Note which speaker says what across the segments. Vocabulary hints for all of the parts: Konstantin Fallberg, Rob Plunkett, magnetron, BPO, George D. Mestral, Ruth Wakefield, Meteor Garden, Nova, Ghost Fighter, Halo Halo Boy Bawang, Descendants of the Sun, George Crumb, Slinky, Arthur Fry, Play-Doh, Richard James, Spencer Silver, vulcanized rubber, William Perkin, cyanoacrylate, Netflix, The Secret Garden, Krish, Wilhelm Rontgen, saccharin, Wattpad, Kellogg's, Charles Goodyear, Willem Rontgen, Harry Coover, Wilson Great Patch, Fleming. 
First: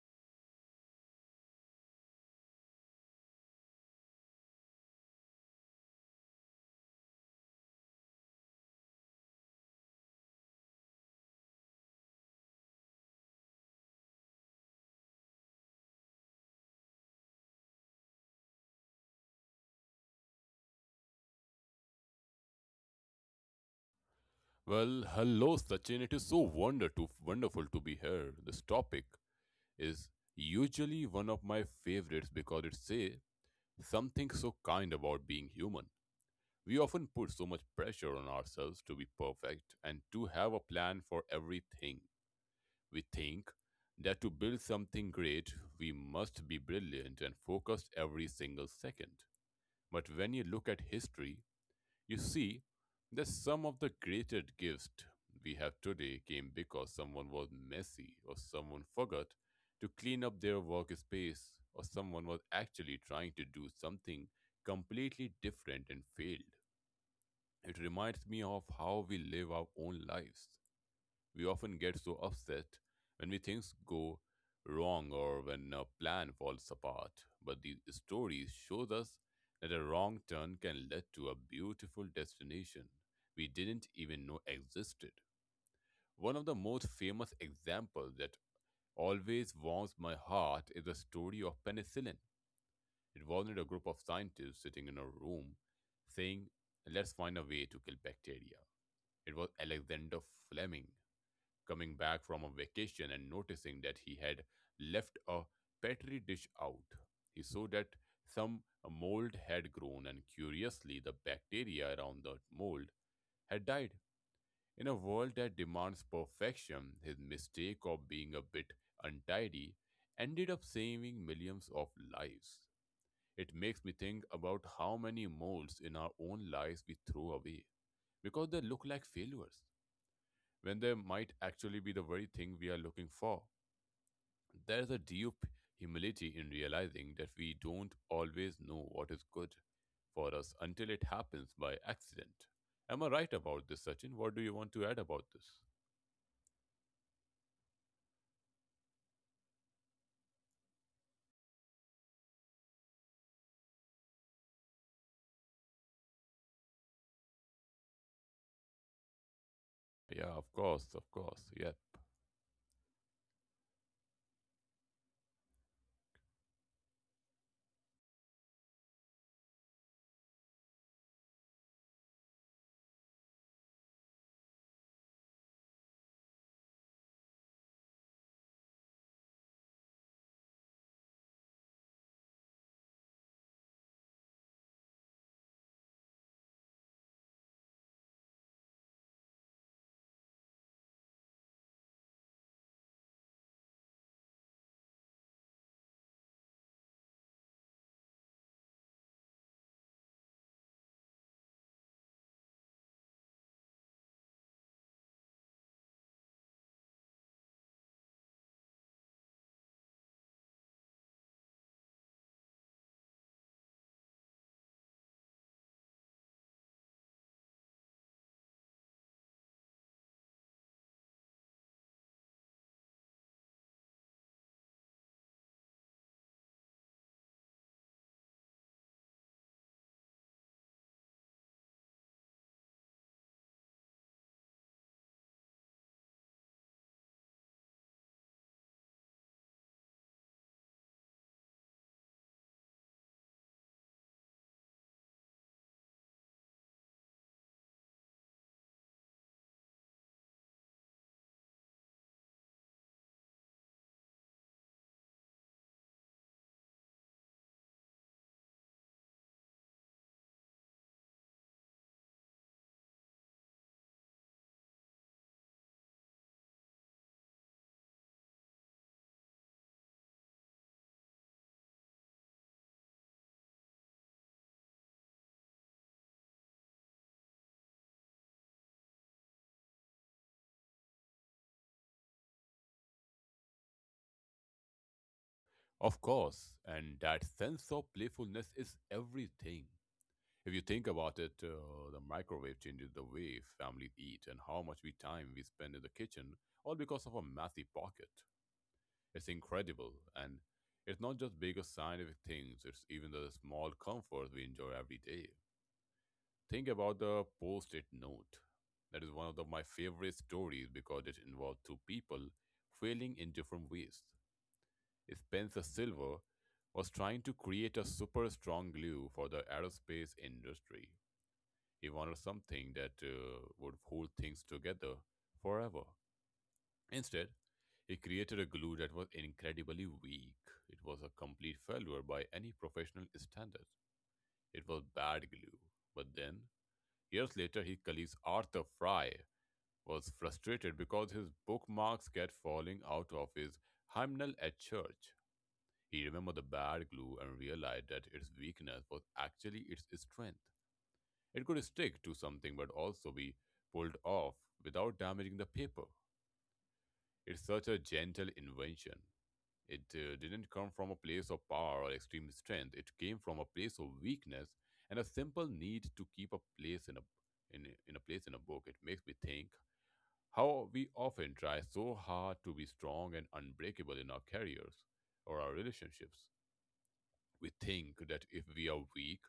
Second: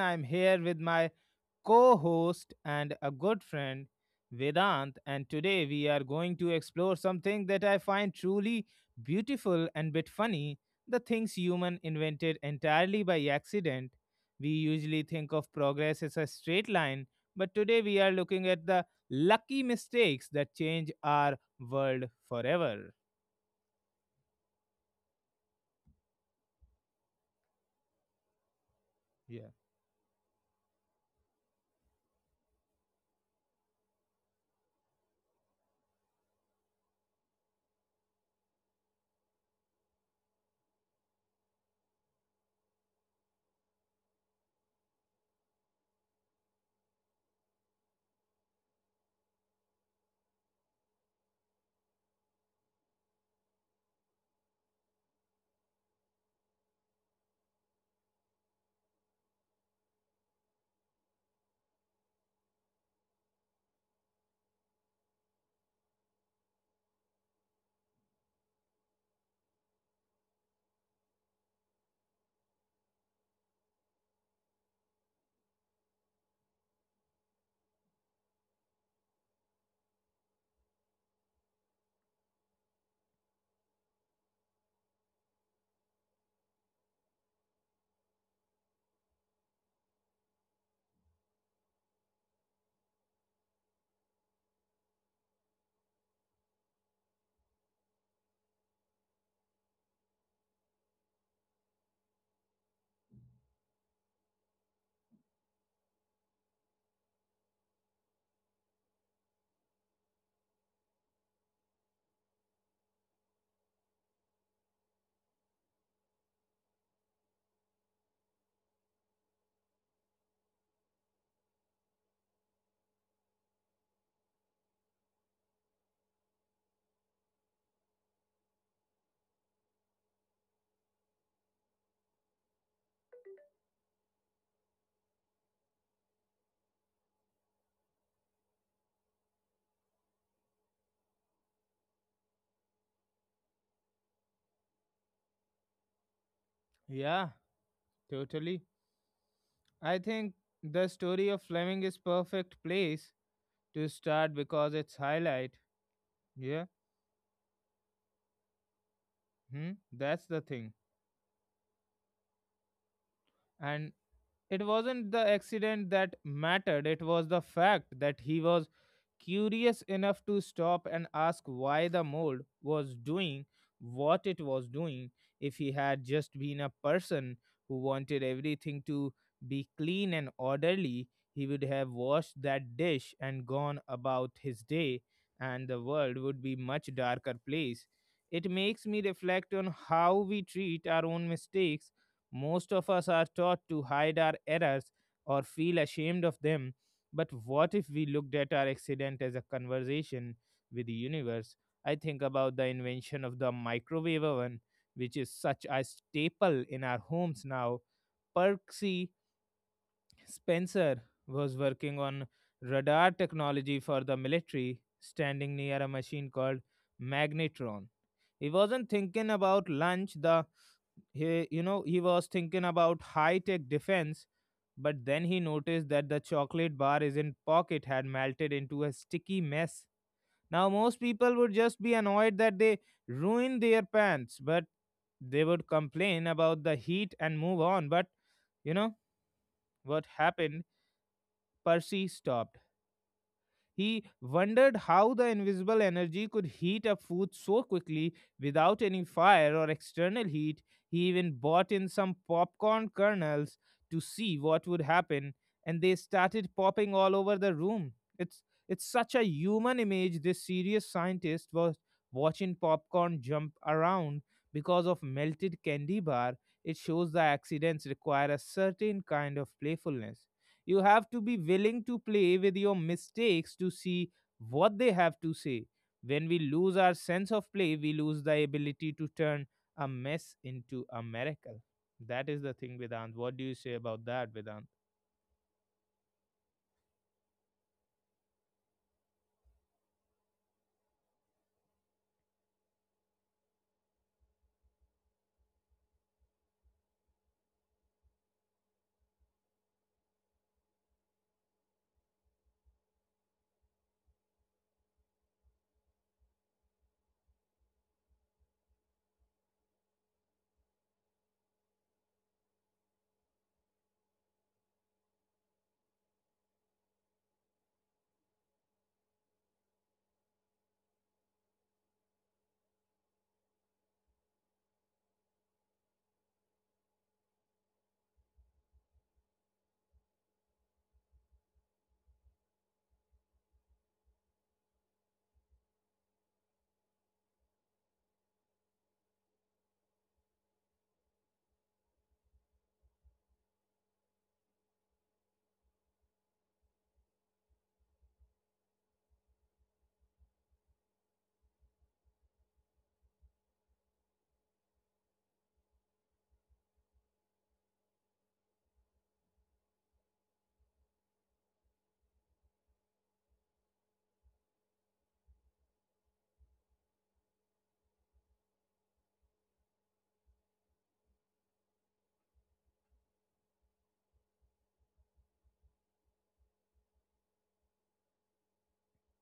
Speaker 1: I'm here with my co-host and a good friend Vedant, and today we are going to explore something that I find truly beautiful and bit funny, the things human invented entirely by accident. We usually think of progress as a straight line, but today we are looking at the lucky mistakes that change our world forever.
Speaker 2: Well, hello, Sachin. It is so wonderful to be here. This topic
Speaker 1: Yeah.
Speaker 2: is usually one of my favorites because it says something so kind about being human. We often put so much pressure on ourselves to be perfect and to have a plan for everything. We think that to build something great, we must be brilliant and focused every single second. But when you look at history, you see, that some of the greatest gifts we have today came because someone was messy or someone forgot to clean up their workspace or someone was actually trying to do something completely different and failed. It reminds me of how we live our own lives. We often get so upset when we things go wrong or when a plan falls apart, but these stories shows us that a wrong turn can lead to a beautiful destination we didn't even know existed. One of the most famous examples that always warms my heart is the story of penicillin. It wasn't a group of scientists sitting in a room saying, let's find a way to kill bacteria. It was Alexander Fleming coming back from a vacation and noticing that he had left a petri dish out. He saw that some mold had grown, and curiously, the bacteria around the mold had died. In a world that demands perfection, his mistake of being a bit untidy ended up saving millions of lives. It makes me think about how many molds in our own lives we throw away because they look like failures when there might actually be the very thing we are looking for. There's a deep humility in realizing that we don't always know what is good for us until it happens by accident. Am I right about this, Sachin? What do you want to add about this?
Speaker 1: Yeah, totally. I think the story of Fleming is perfect place to start because it's highlight. Yeah. Hmm? That's
Speaker 2: Yeah,
Speaker 1: the thing.
Speaker 2: of course, yeah.
Speaker 1: And it wasn't the accident that mattered. It was the fact that he was curious enough to stop and ask why the mold was doing what it was doing. If he had just been a person who wanted everything to be clean and orderly, he would have washed that dish and gone about his day, and the world would be much darker place. It makes me reflect on how we treat our own mistakes. Most of us are taught to hide our errors or feel ashamed of them, but what if we looked at our accident as a conversation with the universe? I think about the invention of the microwave oven, which is such a staple in our homes now. Percy Spencer was working on radar technology for the military, standing near a machine called magnetron. He wasn't thinking about lunch. The he, you know, He was thinking about high-tech defense, but then he noticed that the chocolate bar is in pocket had melted into a sticky mess. Now most people would just be annoyed that they ruined their pants, but they would complain about the heat and move on. But you know what happened? Percy stopped. He wondered how the invisible energy could heat up food so quickly without any fire or external heat. He even bought in some popcorn kernels to see what would happen, and they started popping all over the room. It's it's such a human image. This serious scientist was watching popcorn jump around because of melted candy bar. It shows the accidents require a certain kind of playfulness. You have to be willing to play with your mistakes to see what they have to say. When we lose our sense of play, we lose the ability to turn a mess into a miracle. That is the thing, Vedant. What do you say about that, Vedant?
Speaker 2: Of course, and that sense of playfulness is everything. If you think about it, the microwave changes the way families eat and how much we time we spend in the kitchen, all because of a messy pocket. It's incredible. And it's not just big or scientific things, it's even the small comforts we enjoy every day. Think about the post it note. That is one of my favorite stories because it involved two people failing in different ways. Spencer Silver was trying to create a super strong glue for the aerospace industry. He wanted something that would hold things together forever. Instead, he created a glue that was incredibly weak. It was a complete failure by any professional standards. It was bad glue. But then, years later, his colleague Arthur Fry was frustrated because his bookmarks kept falling out of his hymnal at church. He remembered the bad glue and realized that its weakness was actually its strength. It could stick to something but also be pulled off without damaging the paper. It's such a gentle invention. It didn't come from a place of power or extreme strength. It came from a place of weakness and a simple need to keep a place in a book. It makes me think how we often try so hard to be strong and unbreakable in our careers or our relationships. We think that if we are weak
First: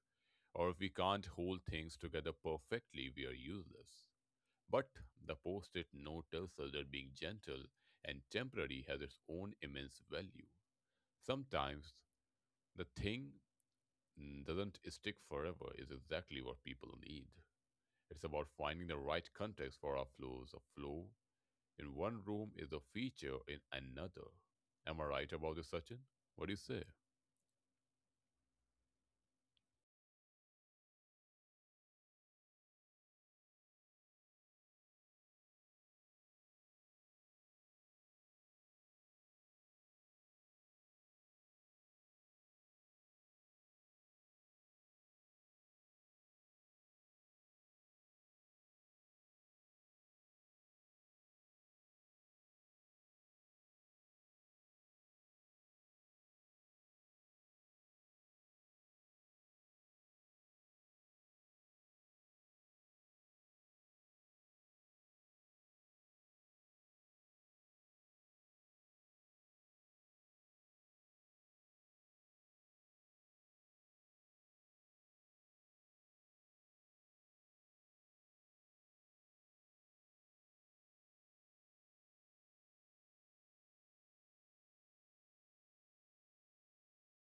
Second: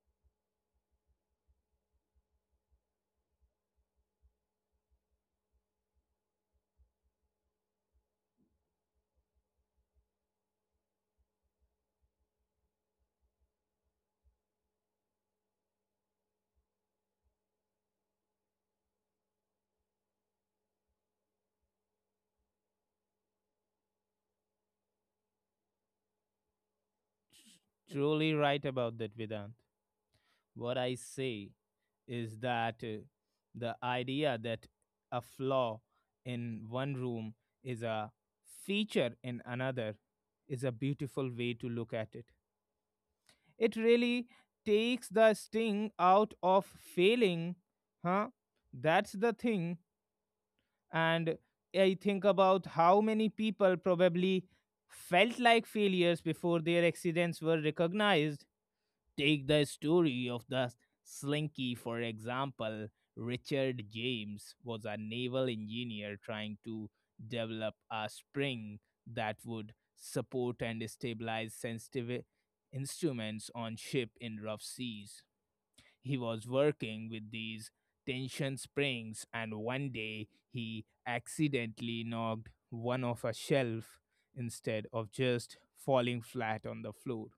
Speaker 2: or if we can't hold things together perfectly, we are useless. But the post it note tells us that being gentle and temporary has its own immense value. Sometimes the thing doesn't stick forever is exactly what people need. It's about finding the right context for our flows. A flow in one room is a feature in another. Am I right about this, Sachin? What do you say?
Speaker 1: Truly right about that, Vedant. What I say is that the idea that a flaw in one room is a feature in another is a beautiful way to look at it. It really takes the sting out of failing, huh? That's the thing. And I think about how many people probably felt like failures before their accidents were recognized. Take the story of the Slinky, for example. Richard James was a naval engineer trying to develop a spring that would support and stabilize sensitive instruments on ship in rough seas. He was working with these tension springs, and one day he accidentally knocked one off a shelf. Instead of just falling flat on the floor,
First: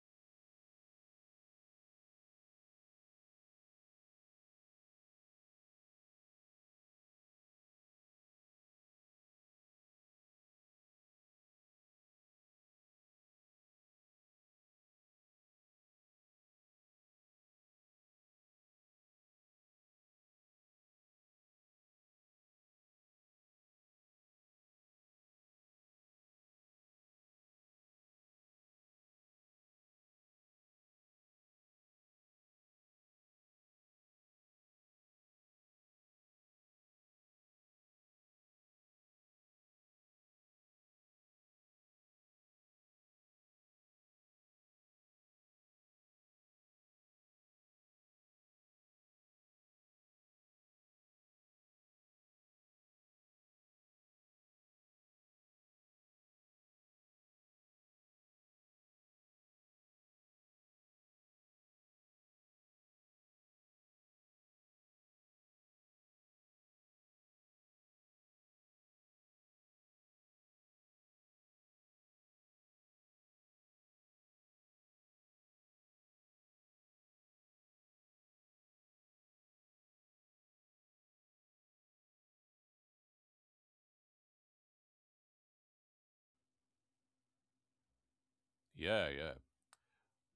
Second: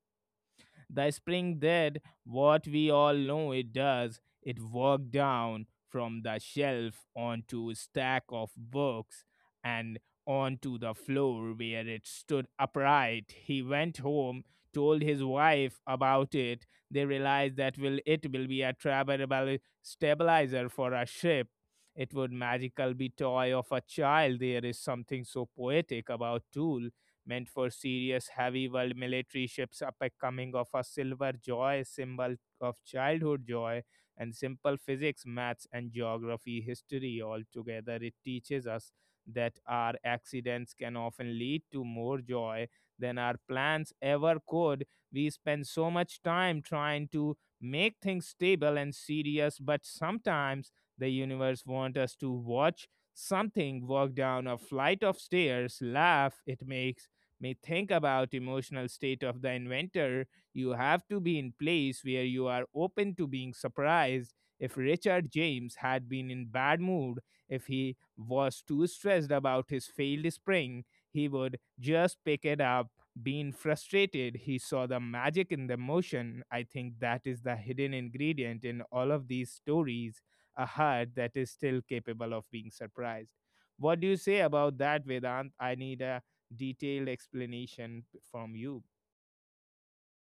Speaker 1: the spring did what we all know it does. It worked down from the shelf onto a stack of books and onto the floor where it stood upright. He went home, told his wife about it. They realized that will it will be a travelable stabilizer for a ship. It would magical be toy of a child. There is something so poetic about tool meant for serious heavy world military ships upcoming of a silver joy symbol of childhood joy and simple physics maths and geography history altogether. It teaches us that our accidents can often lead to more joy than our plans ever could. We spend so much time trying to make things stable and serious, but sometimes the universe wants us to watch something walk down a flight of stairs laugh. It makes may think about emotional state of the inventor. You have to be in place where you are open to being surprised. If Richard James had been in bad mood, if he was too stressed about his failed spring, he would just pick it up. Being frustrated, he saw the magic in the motion. I think that is the hidden ingredient in all of these stories, a heart that is still capable of being surprised. What do you say about that, Vedant? I need a detailed explanation from you.
Speaker 2: Yeah, yeah,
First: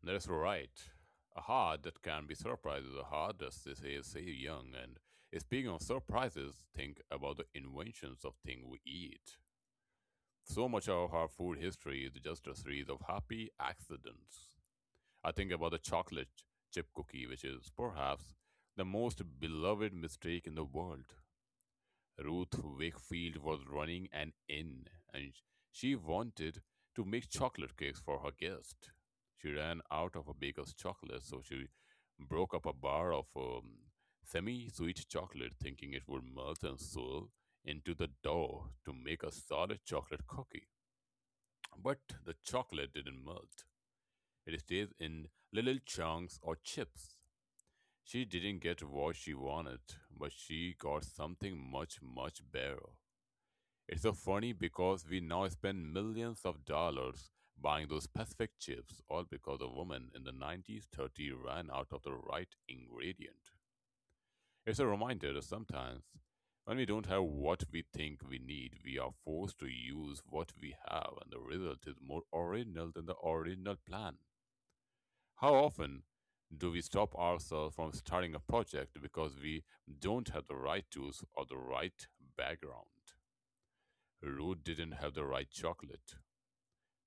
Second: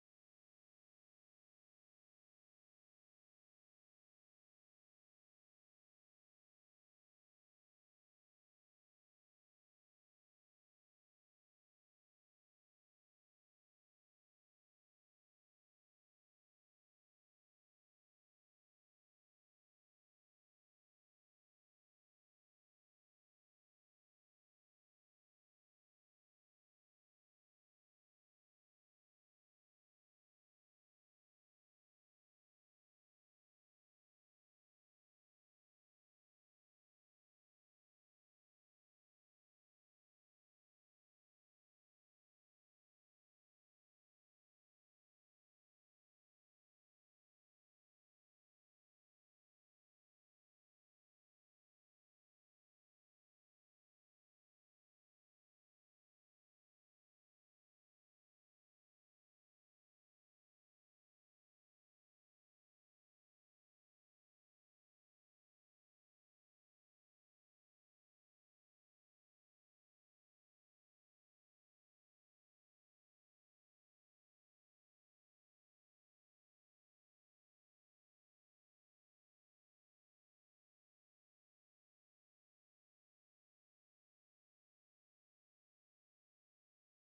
Speaker 2: that's right. A heart that can be surprised is a heart that says, "Hey, say young." And speaking of surprises, think about the inventions of things we eat. So much of our food history is just a series of happy accidents. I think about the chocolate chip cookie, which is perhaps the most beloved mistake in the world. Ruth Wakefield was running an inn and she wanted to make chocolate cakes for her guest. She ran out of a baker's chocolate, so she broke up a bar of semi sweet chocolate, thinking it would melt and swirl into the dough to make a solid chocolate cookie. But the chocolate didn't melt. It stays in little chunks or chips. She didn't get what she wanted, but she got something much, much better. It's so funny because we now spend millions of dollars buying those specific chips, all because a woman in the 90s 30 ran out of the right ingredient. It's a reminder that sometimes when we don't have what we think we need, we are forced to use what we have, and the result is more original than the original plan. How often do we stop ourselves from starting a project because we don't have the right tools or the right background? Ruth didn't have the right chocolate,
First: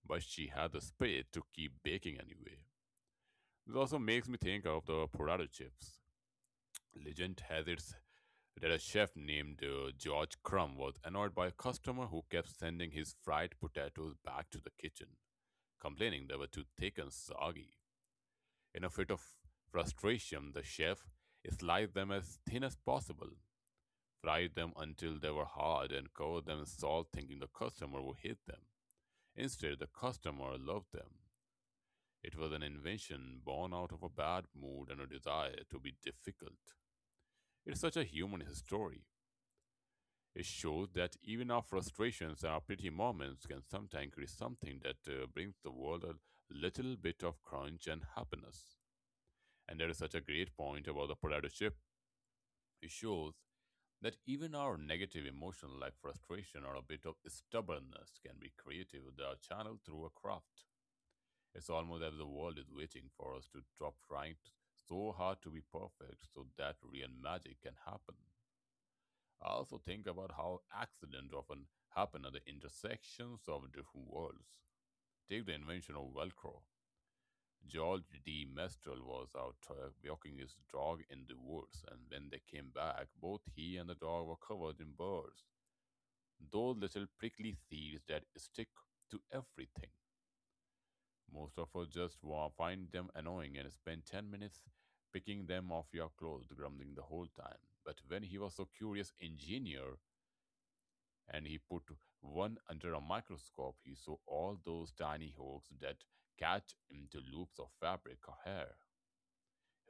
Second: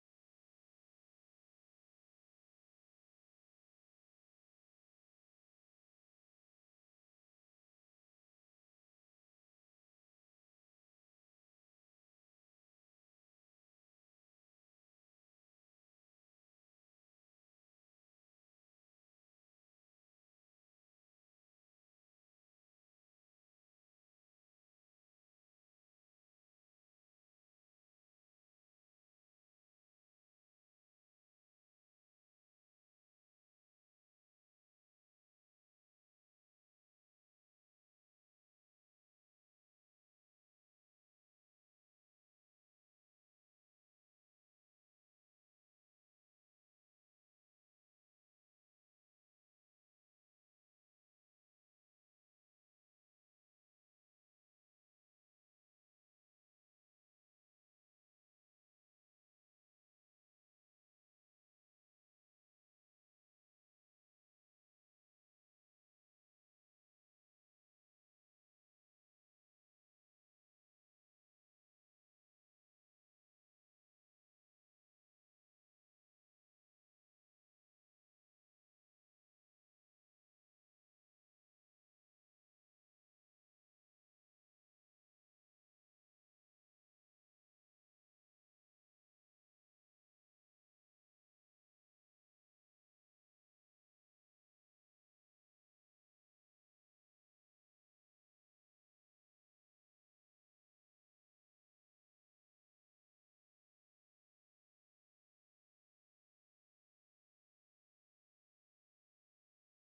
Speaker 2: but she had the spirit to keep baking anyway. This also makes me think of the potato chips. Legend has it that a chef named George Crumb was annoyed by a customer who kept sending his fried potatoes back to the kitchen, complaining they were too thick and soggy. In a fit of frustration, the chef sliced them as thin as possible, fried them until they were hard, and covered them in salt, thinking the customer would hate them. Instead, the customer loved them. It was an invention born out of a bad mood and a desire to be difficult. It's such a human story. It shows that even our frustrations and our pretty moments can sometimes create something that brings the world a little bit of crunch and happiness. And there is such a great point about the potato chip shows that even our negative emotion like frustration or a bit of stubbornness can be creative they are channeled through a craft. It's almost as if the world is waiting for us to stop trying so hard to be perfect so that real magic can happen. I also think about how accidents often happen at the intersections of different worlds. Take the invention of velcro. George D. Mestral was out walking his dog in the woods, and when they came back, both he and the dog were covered in burrs, those little prickly seeds that stick to everything. Most of us just find them annoying and spend 10 minutes picking them off your clothes, grumbling the whole time. But when he was so curious engineer and he put one under a microscope, he saw all those tiny hooks that catch into loops of fabric or hair.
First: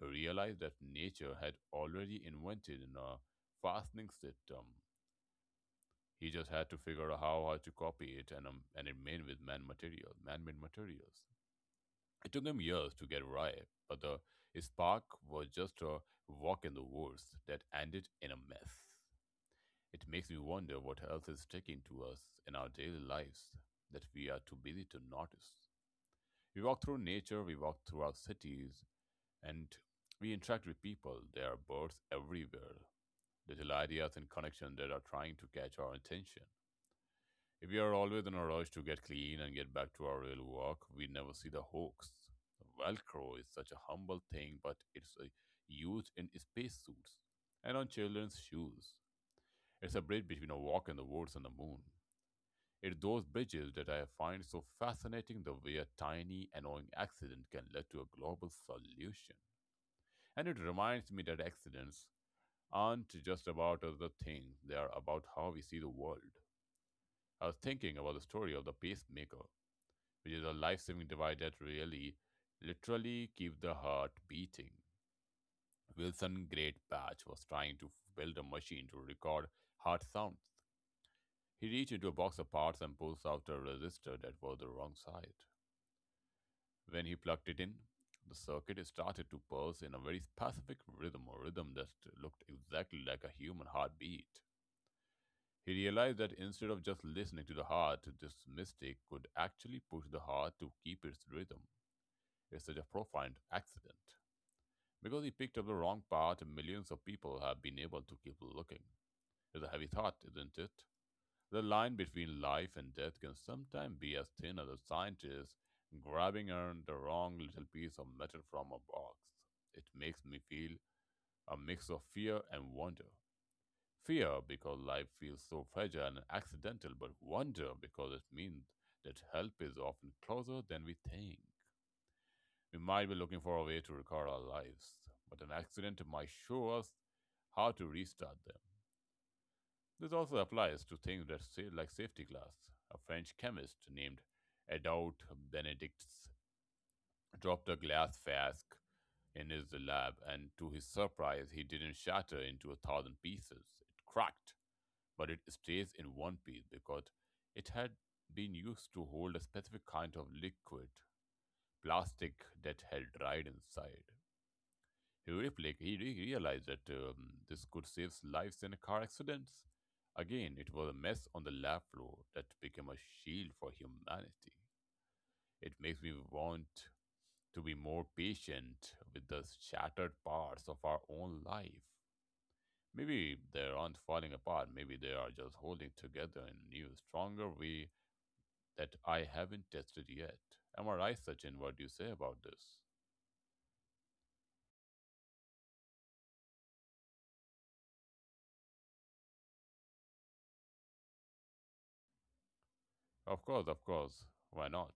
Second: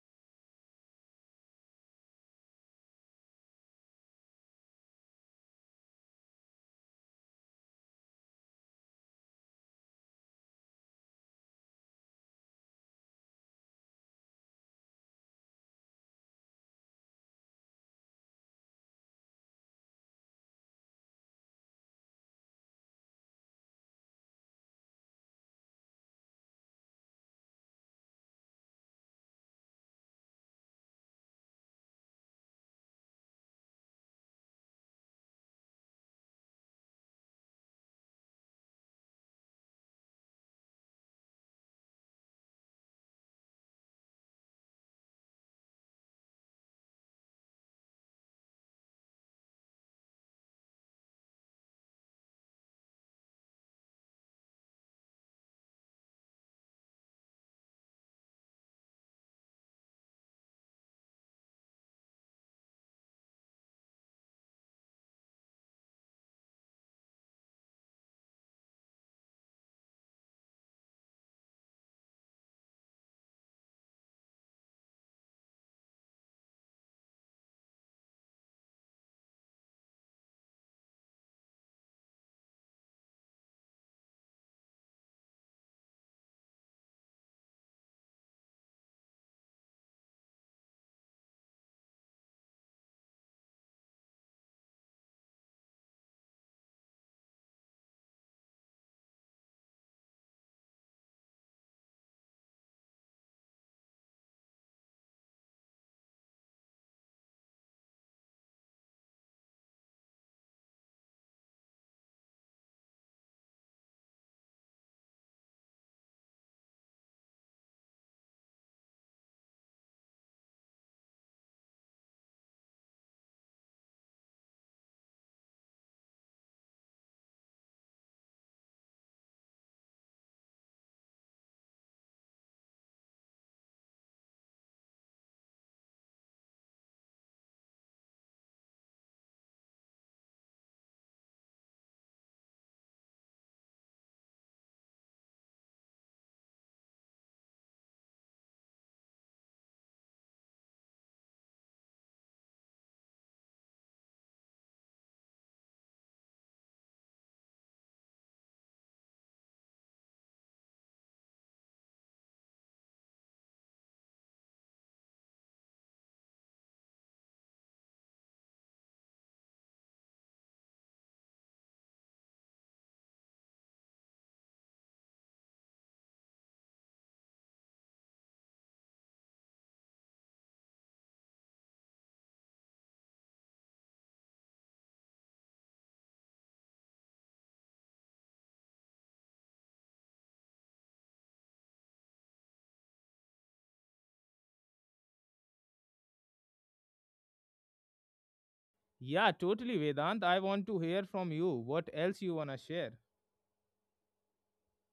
Speaker 2: He realized that nature had already invented a fastening system. He just had to figure out how to copy it, and it made with man-made materials. It took him years to get right, but the spark was just a walk in the woods that ended in a mess. It makes me wonder what else is sticking to us in our daily lives that we are too busy to notice. We walk through nature, we walk through our cities, and we interact with people. There are birds everywhere, little ideas and connections that are trying to catch our attention. If we are always in a rush to get clean and get back to our real work, we never see the hoax. Velcro is such a humble thing, but it's used in spacesuits and on children's shoes. It's a bridge between a walk in the woods and the moon. It's those bridges that I find so fascinating, the way a tiny, annoying accident can lead to a global solution. And it reminds me that accidents aren't just about the things, they are about how we see the world. I was thinking about the story of the pacemaker, which is a life saving device that really, literally keeps the heart beating. Wilson Great Patch was trying to build a machine to record heart sounds. He reached into a box of parts and pulls out a resistor that was the wrong side. When he plugged it in, the circuit started to pulse in a very specific rhythm, a rhythm that looked exactly like a human heartbeat. He realized that instead of just listening to the heart, this mistake could actually push the heart to keep its rhythm. It's such a profound accident. Because he picked up the wrong path, millions of people have been able to keep looking. It's a heavy thought, isn't it? The line between life and death can sometimes be as thin as a scientist grabbing on the wrong little piece of metal from a box. It makes me feel a mix of fear and wonder. Fear, because life feels so fragile and accidental, but wonder, because it means that help is often closer than we think. We might be looking for a way to record our lives, but an accident might show us how to restart them. This also applies to things that say, like safety glass. A French chemist named Adolphe Benedict dropped a glass flask in his lab, and to his surprise, he didn't shatter into a thousand pieces. It cracked but it stays in one piece because it had been used to hold a specific kind of liquid plastic that held dried inside. He realized that this could save lives in car accidents. Again, it was a mess on the lab floor that became a shield for humanity. It makes me want to be more patient with the shattered parts of our own life. Maybe they aren't falling apart. Maybe they are just holding together in a new, stronger way that I haven't tested yet. Am I right, Sachin? What do you say about this?
Speaker 1: Yeah, totally, Vedant. I want to hear from you. What else you wanna share?
Speaker 2: Of course, of course. Why not?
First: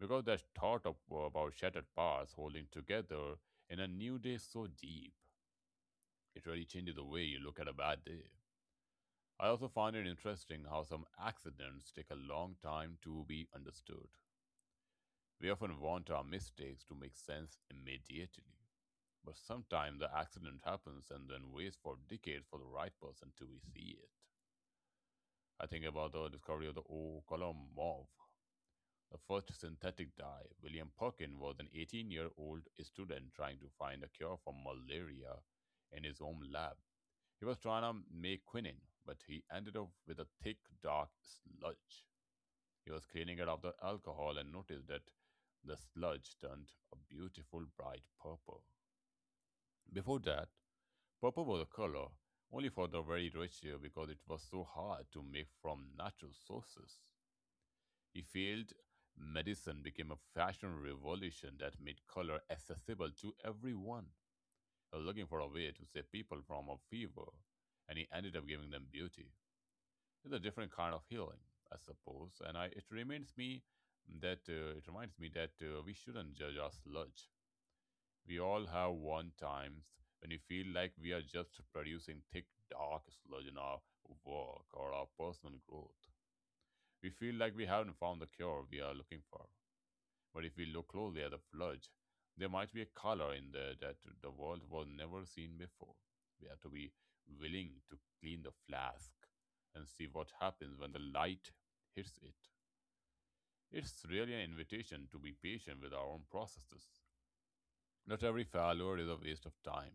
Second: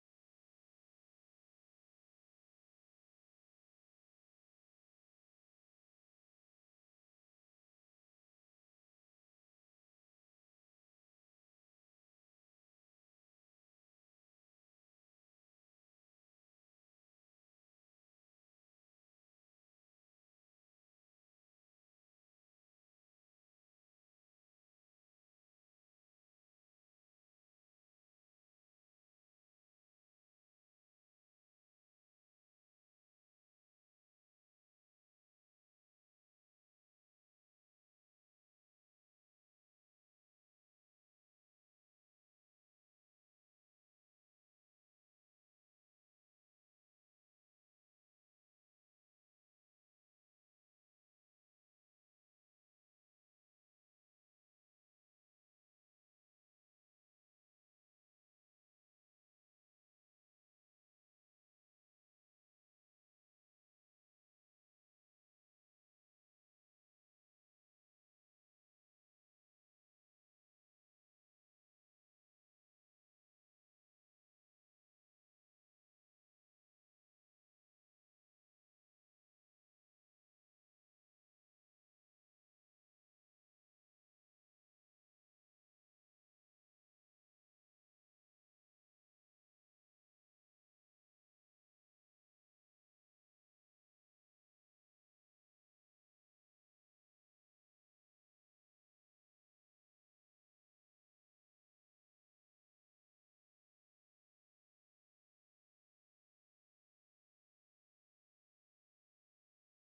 Speaker 2: Because that thought of, about shattered parts holding together in a new day is so deep. It really changes the way you look at a bad day. I also find it interesting how some accidents take a long time to be understood. We often want our mistakes to make sense immediately. But sometimes the accident happens and then waits for decades for the right person to see it. I think about the discovery of the O column mauve, the first synthetic dye. William Perkin was an 18-year-old year old student trying to find a cure for malaria in his own lab. He was trying to make quinine, but he ended up with a thick, dark sludge. He was cleaning it of the alcohol and noticed that the sludge turned a beautiful bright purple. Before that, purple was a color only for the very rich because it was so hard to make from natural sources. He felt medicine became a fashion revolution that made color accessible to everyone. He was looking for a way to save people from a fever, and he ended up giving them beauty. It's a different kind of healing, I suppose, and it reminds me that we shouldn't judge our sludge, we all have one times when we feel like we are just producing thick, dark sludge in our work or our personal growth. We feel like we haven't found the cure we are looking for. But if we look closely at the sludge, there might be a color in there that the world was never seen before. We have to be willing to clean the flask and see what happens when the light hits it. It's really an invitation to be patient with our own processes. Not every failure is a waste of time.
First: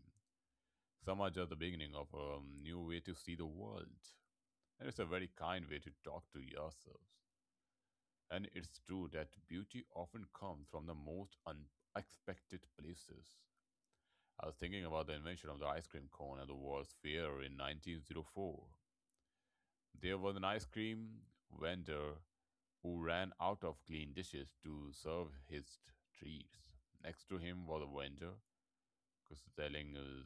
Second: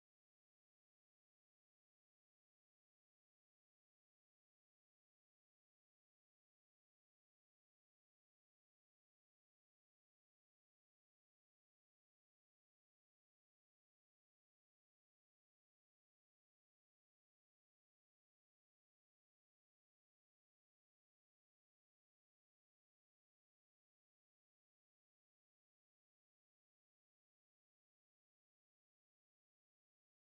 Speaker 2: Some are just the beginning of a new way to see the world. And it's a very kind way to talk to yourselves. And it's true that beauty often comes from the most unexpected places. I was thinking about the invention of the ice cream cone at the World's Fair in 1904. There was an ice cream vendor who ran out of clean dishes to serve his treats. Next to him was a vendor because selling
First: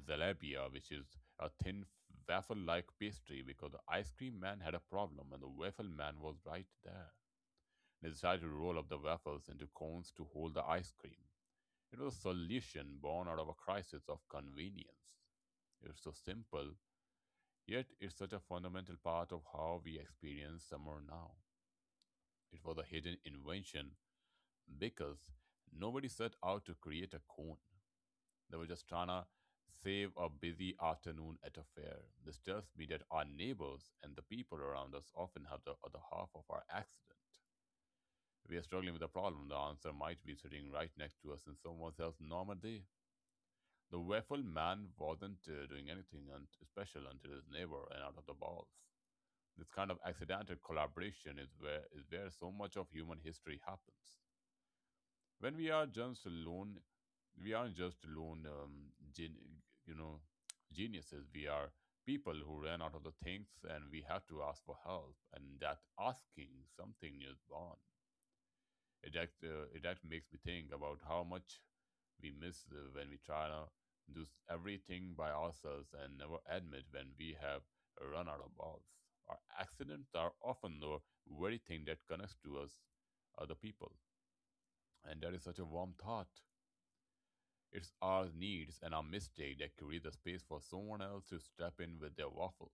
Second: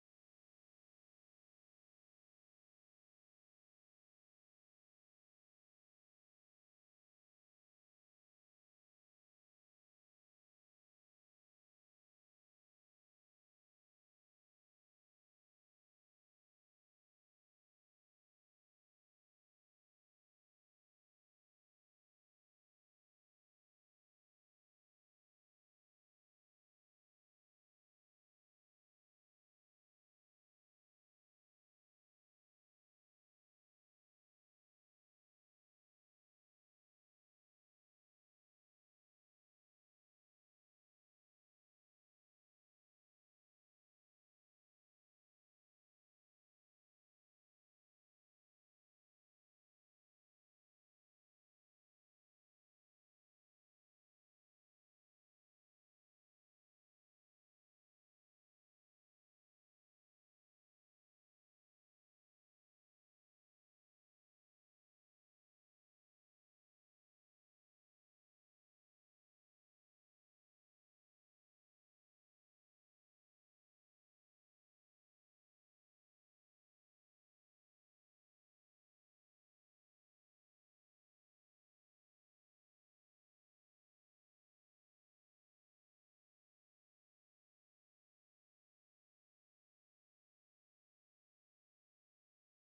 Speaker 2: Zalabia, which is a thin waffle like pastry, because the ice cream man had a problem and the waffle man was right there. They decided to roll up the waffles into cones to hold the ice cream. It was a solution born out of a crisis of convenience. It's so simple, yet it's such a fundamental part of how we experience summer now. It was a hidden invention because nobody set out to create a cone. They were just trying to save a busy afternoon at a fair. This tells me that our neighbors and the people around us often have the other half of our accident. If we are struggling with a problem, the answer might be sitting right next to us in someone else's normal day. The waffle man wasn't doing anything special until his neighbor ran out of the balls. This kind of accidental collaboration is where so much of human history happens when we are just alone, we are just alone um, gen- you know geniuses we are, people who ran out of the things and we have to ask for help, and that asking something is born. It act, uh, it act makes me think about how much we miss when we try to do everything by ourselves and never admit when we have run out of balls. Our accidents are often the very thing that connects to us other people, and that is such a warm thought. It's our needs and our mistake that create the space for someone else to step in with their waffle.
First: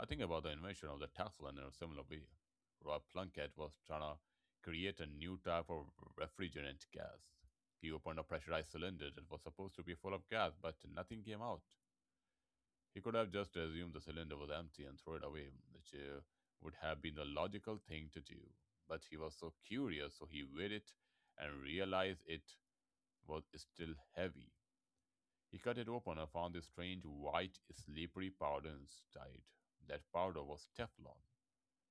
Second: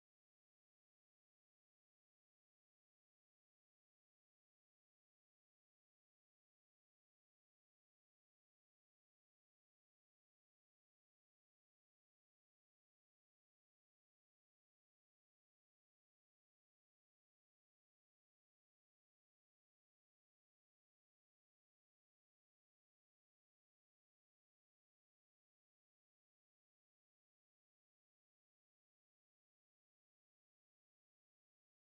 Speaker 2: I think about the invention of the Tesla in a similar way. Rob Plunkett was trying to create a new type of refrigerant gas. He opened a pressurized cylinder that was supposed to be full of gas, but nothing came out. He could have just assumed the cylinder was empty and throw it away, which would have been the logical thing to do. But he was so curious, so he weighed it and realized it was still heavy. He cut it open and found a strange, white, slippery powder inside. That powder was Teflon.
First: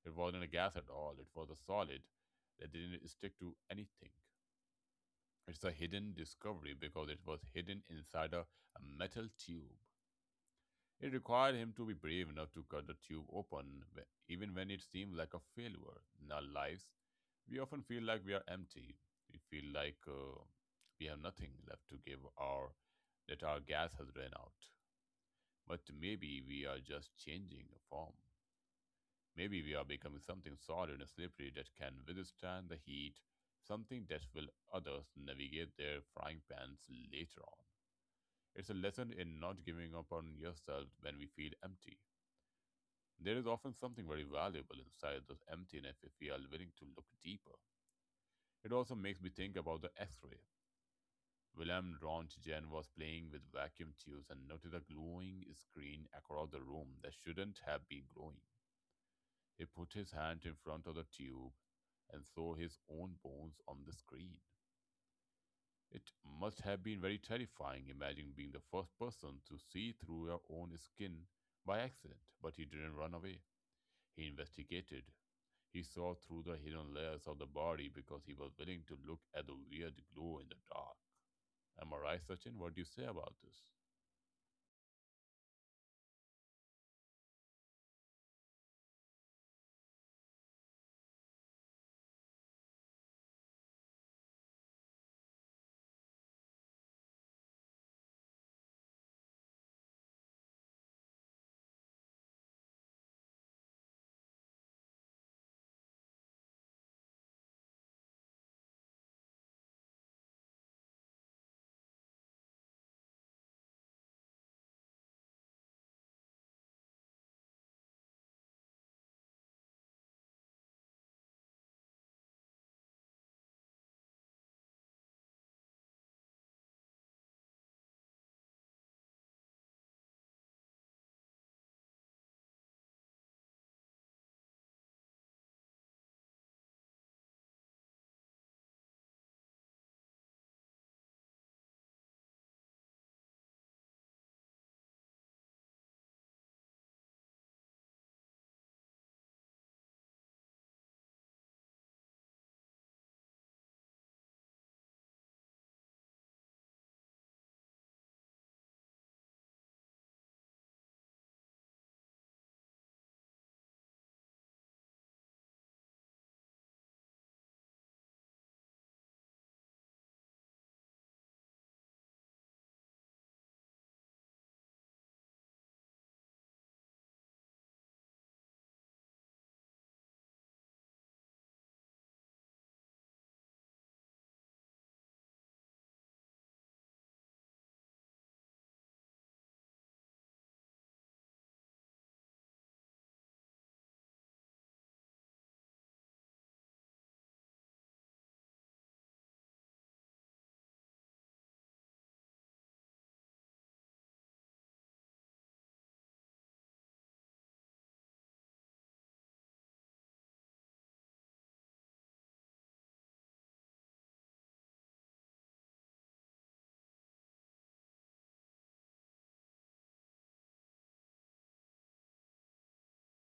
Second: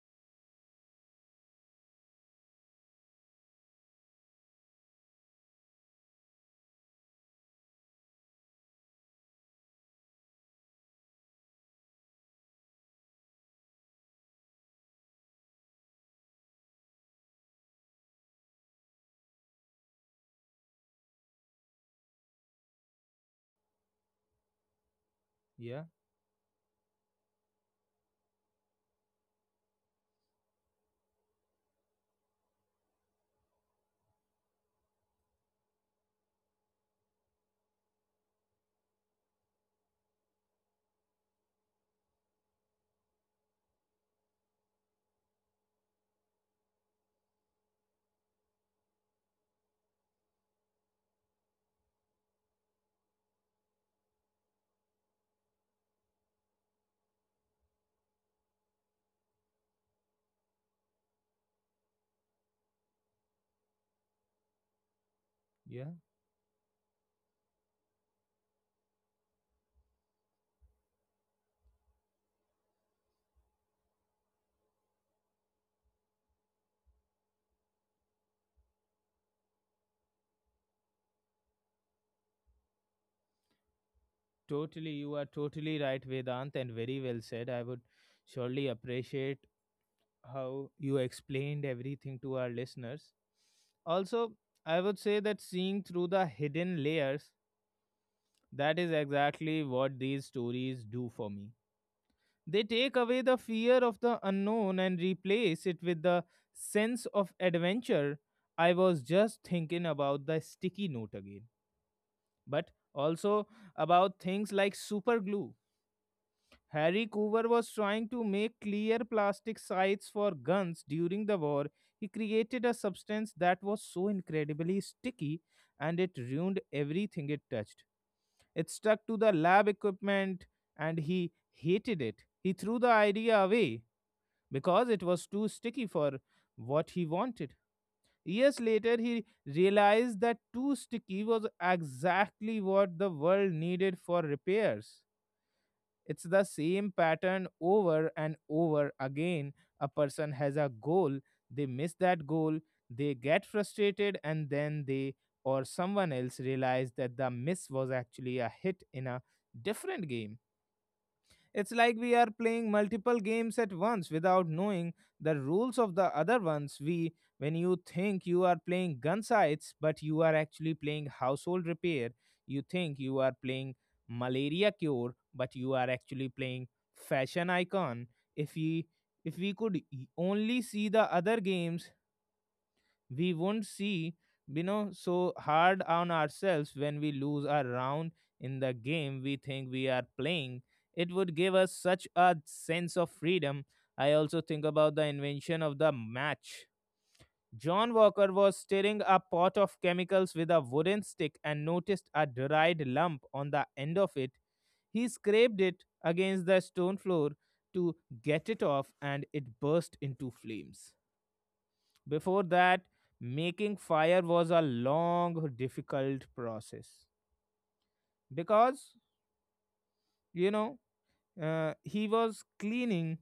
Speaker 2: It wasn't a gas at all, it was a solid that didn't stick to anything. It's a hidden discovery because it was hidden inside a metal tube. It required him to be brave enough to cut the tube open, even when it seemed like a failure. In our lives, we often feel like we are empty. We feel like we have nothing left to give, or that our gas has run out. But
Speaker 1: Yeah,
Speaker 2: maybe we are just changing a form. Maybe we are becoming something solid and slippery that can withstand the heat, something that will others navigate their frying pans later on. It's a lesson in not giving up on yourself when we feel empty. There is often something very valuable inside this emptiness if we are willing to look deeper. It also makes me think about the x ray. Willem Rontgen was playing with vacuum tubes and noted a glowing screen across the room that shouldn't have been glowing. He put his hand in front of the tube and saw his own bones on the screen.
Speaker 1: yeah,
Speaker 2: It must have been very terrifying imagining being the first person to see through your own skin by accident, but he didn't run away. He investigated. He saw through the hidden layers of the body because he was willing to look at the weird glow in the dark. Am I right, Sachin? What do you say about this?
Speaker 1: totally. You are totally right, Vedant, and very well said. I would surely appreciate how you explained everything to our listeners. Also, I would say that seeing through the hidden layers, that is exactly what these stories do for me. They take away the fear of the unknown and replace it with the sense of adventure. I was just thinking about the sticky note again, but also about things like super glue. Harry Coover was trying to make clear plastic sights for guns during the war. He created a substance that was so incredibly sticky, and it ruined everything it touched. It stuck to the lab equipment and he hated it. He threw the idea away because it was too sticky for what he wanted. Years later, he realized that too sticky was exactly what the world needed for repairs. It's the same pattern over and over again. A person has a goal, they miss that goal, they get frustrated, and then they or someone else realize that the miss was actually a hit in a different game. It's like we are playing multiple games at once without knowing the rules of the other ones. We, when you think you are playing gun sites, but you are actually playing household repair. You think you are playing malaria cure, but you are actually playing fashion icon. If we if we could only see the other games, we won't see you know so hard on ourselves when we lose a round in the game we think we are playing. It would give us such a sense of freedom. I also think about the invention of the match. John Walker was stirring a pot of chemicals with a wooden stick and noticed a dried lump on the end of it. He scraped it against the stone floor to get it off, and it burst into flames. Before that, making fire was a long, difficult process because, you know, he was cleaning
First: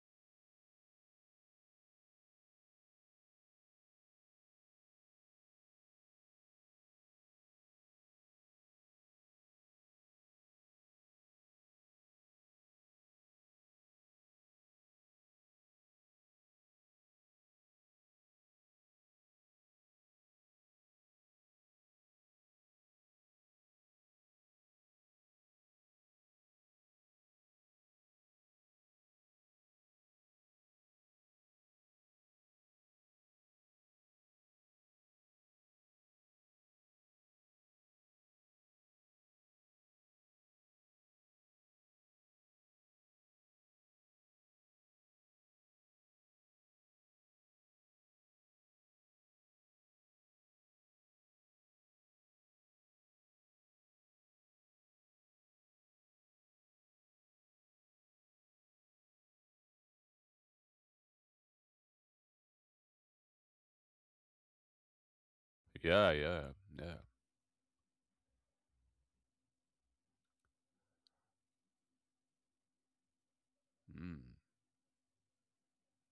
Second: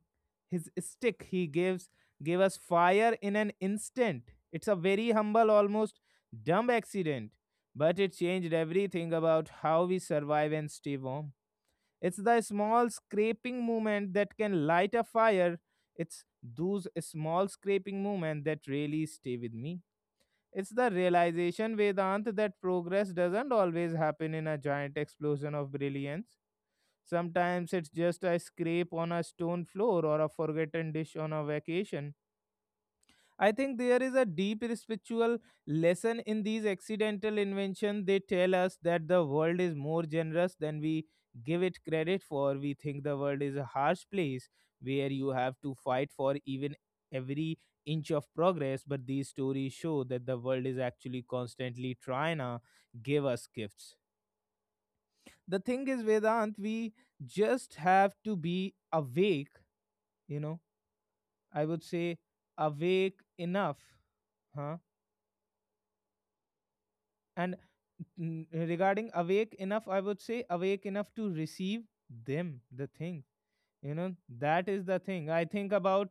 Speaker 1: his stick. He gives gave us fire in an instant. It's a very humble, almost dumb accident, but it changed everything about how we survive and stay warm. It's the small scraping movement that can light a fire. It's those small scraping movement that really stay with me. It's the realization, Vedant, that progress doesn't always happen in a giant explosion of brilliance. Sometimes it's just a scrape on a stone floor or a forgotten dish on a vacation. I think there is a deep spiritual lesson in these accidental inventions. They tell us that the world is more generous than we give it credit for. We think the world is a harsh place where you have to fight for even every inch of progress, but these stories show that the world is actually constantly trying to give us gifts. The thing is, Vedant, we just have to be awake, you know, I would say awake enough, huh?
Speaker 2: Yeah, yeah, yeah.
Speaker 1: And n- regarding awake enough, I would say awake enough to receive them, the thing, you know.
Speaker 2: Mm.
Speaker 1: That is the thing. I think about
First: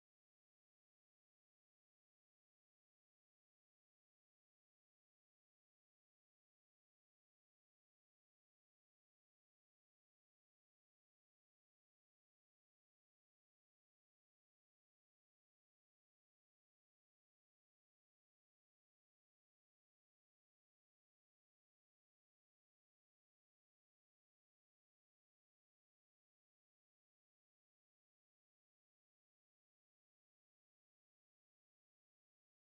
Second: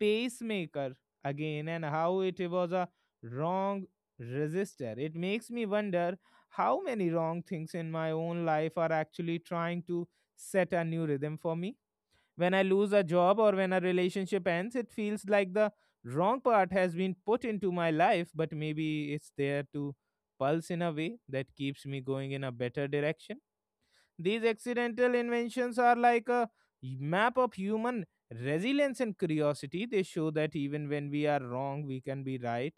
Speaker 1: pacemaker again and how it was a wrong resistor. It makes me wonder how many wrong things in my own life are actually trying to set a new rhythm for me. When I lose a job or when a relationship ends, it feels like the wrong part has been put into my life, but maybe it's there to pulse in a way that keeps me going in a better direction. These accidental inventions are like a map of human resilience and curiosity. They show that even when we are wrong, we can be right.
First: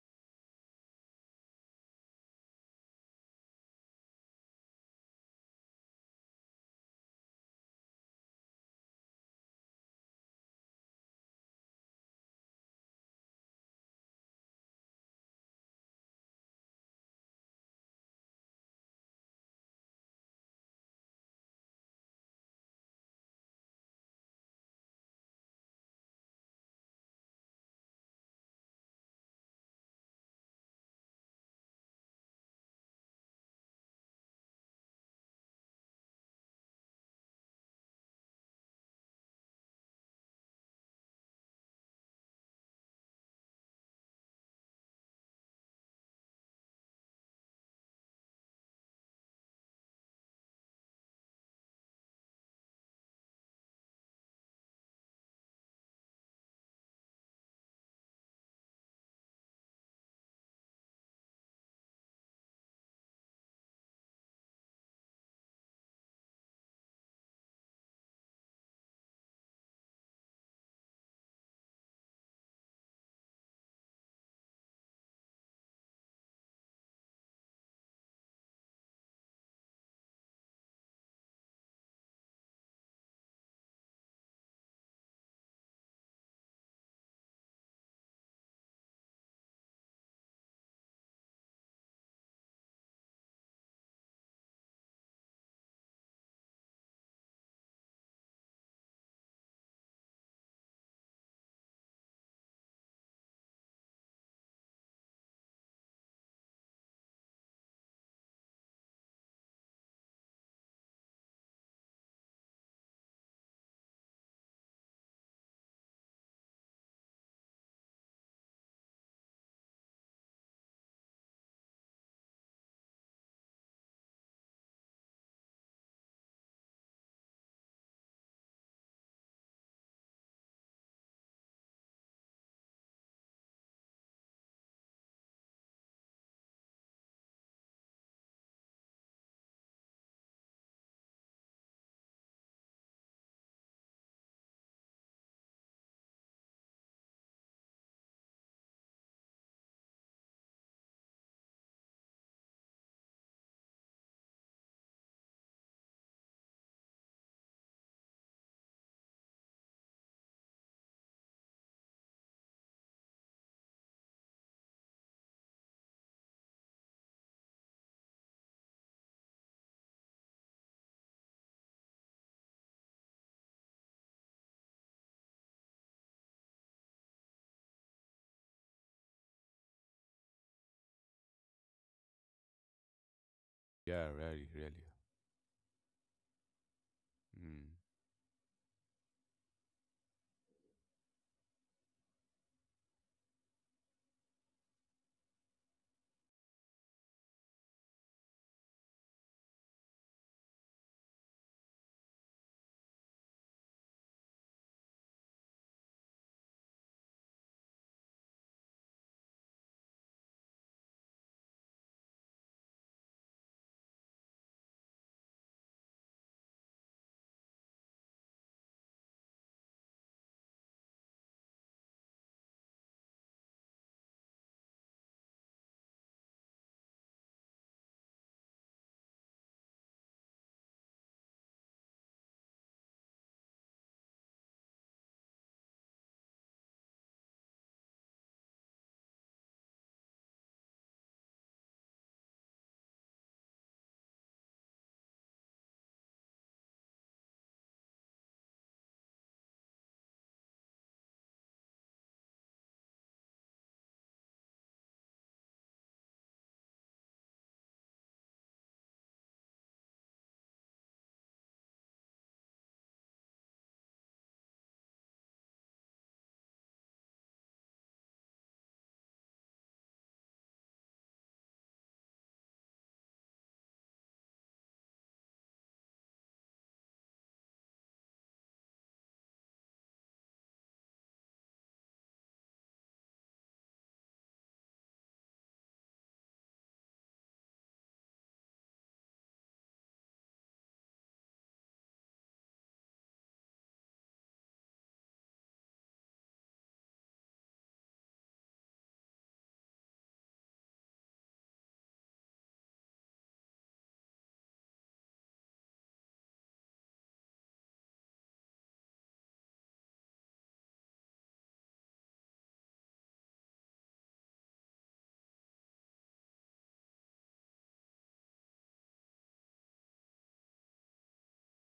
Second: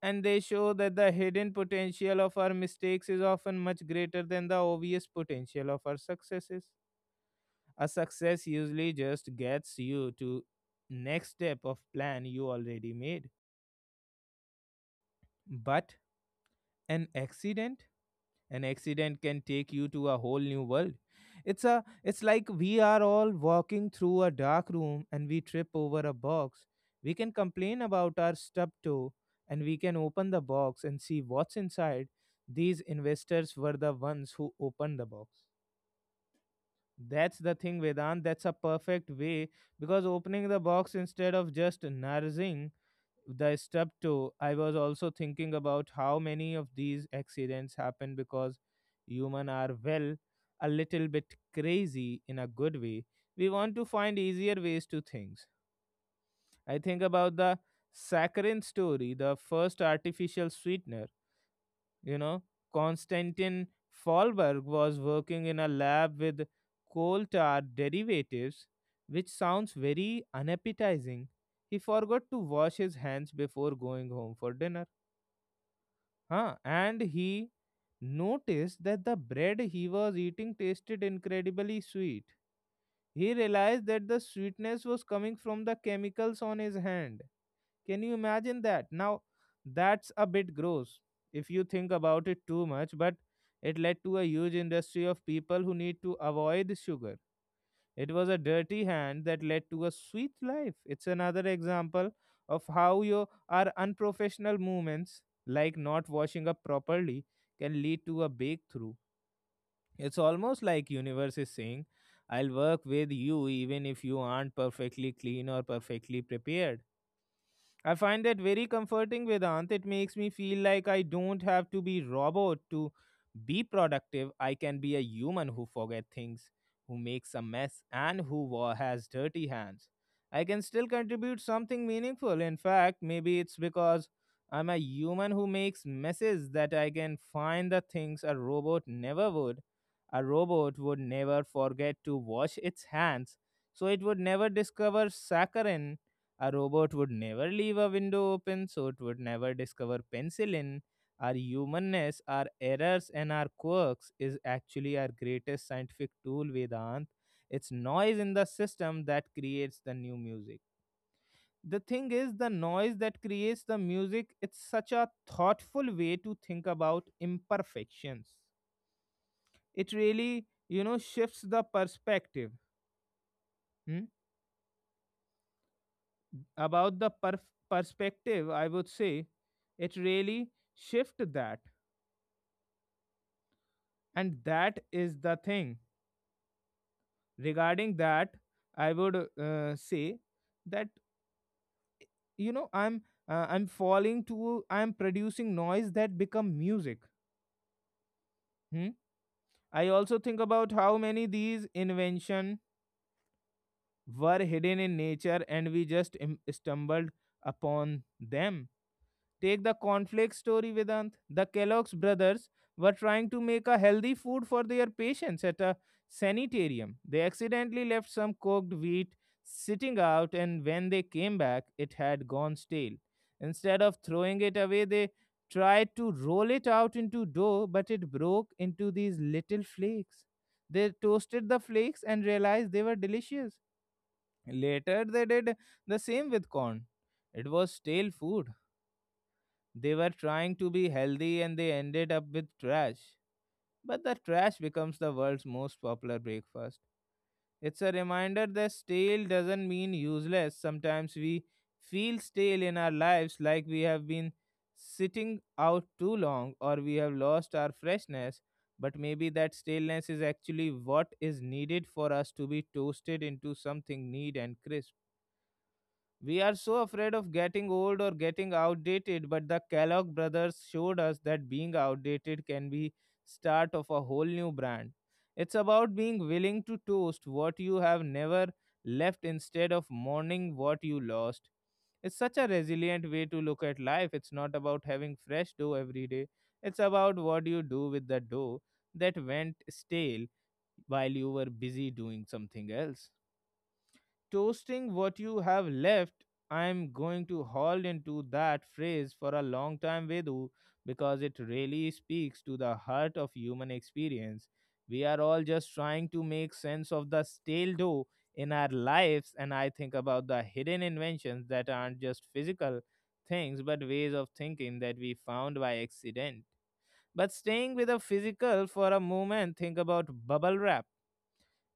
Speaker 1: And they show that the hidden potential of our mistakes is often much greater than the obvious potential of our successes. A success usually just gets you to next step of plan you already made. But an accident, an accident can take you to a whole new world. It's like we are all walking through a dark room and we trip over a box. We can complain about our stub toe, and we can open the box and see what's inside. These investors were the ones who opened the box. That's the thing, Vedant. That's a perfect way, because opening the box instead of just nursing the stub toe. I was also thinking about how many of these accidents happen because human are well a little bit crazy in a good way. We want to find easier ways to things. I think about the saccharine story, the first artificial sweetener. You know, Konstantin Fallberg was working in a lab with coal tar derivatives, which sounds very unappetizing. He forgot to wash his hands before going home for dinner. Huh? And he noticed that the bread he was eating tasted incredibly sweet. He realized that the sweetness was coming from the chemicals on his hand. Can you imagine that? Now, that's a bit gross if you think about it too much, but it led to a huge industry of people who need to avoid sugar. It was a dirty hand that led to a sweet life. It's another example of how your our unprofessional movements, like not washing up properly, can lead to a breakthrough. It's almost like universe is saying, I'll work with you even if you aren't perfectly clean or perfectly prepared. I find that very comforting, Vedant. It makes me feel like I don't have to be robot to be productive. I can be a human who forget things, who makes a mess, and who has dirty hands. I can still contribute something meaningful. In fact, maybe it's because I'm a human who makes messes that I can find the things a robot never would. A robot would never forget to wash its hands, so it would never discover saccharin. A robot would never leave a window open, so it would never discover penicillin. Our humanness, our errors, and our quirks is actually our greatest scientific tool, Vedant. It's noise in the system that creates the new music. The thing is, the noise that creates the music, it's such a thoughtful way to think about imperfections. It really, you know, shifts the perspective. Hmm? About the perspective, I would say it really shift that,
Speaker 2: Yeah,
Speaker 1: and
Speaker 2: really,
Speaker 1: that
Speaker 2: really.
Speaker 1: is the thing
Speaker 2: Mm.
Speaker 1: regarding that. I would say that, you know, I'm I'm falling to I'm producing noise that become music. Hmm? I also think about how many these invention were hidden in nature and we just stumbled upon them. Take the conflict story, Vedant. The Kellogg's brothers were trying to make a healthy food for their patients at a sanitarium. They accidentally left some cooked wheat sitting out, and when they came back, it had gone stale. Instead of throwing it away, they tried to roll it out into dough, but it broke into these little flakes. They toasted the flakes and realized they were delicious. Later, they did the same with corn. It was stale food, they were trying to be healthy and they ended up with trash. But the trash becomes the world's most popular breakfast. It's a reminder that stale doesn't mean useless. Sometimes we feel stale in our lives like we have been sitting out too long or we have lost our freshness. But maybe that staleness is actually what is needed for us to be toasted into something neat and crisp. We are so afraid of getting old or getting outdated, but the Kellogg brothers showed us that being outdated can be start of a whole new brand. It's about being willing to toast what you have never left instead of mourning what you lost. It's such a resilient way to look at life. It's not about having fresh dough every day. It's about what you do with the dough that went stale while you were busy doing something else, toasting what you have left. I'm going to hold into that phrase for a long time, Vedu, because it really speaks to the heart of human experience. We are all just trying to make sense of the stale dough in our lives, and I think about the hidden inventions that aren't just physical things but ways of thinking that we found by accident. But staying with the physical for a moment, think about bubble wrap.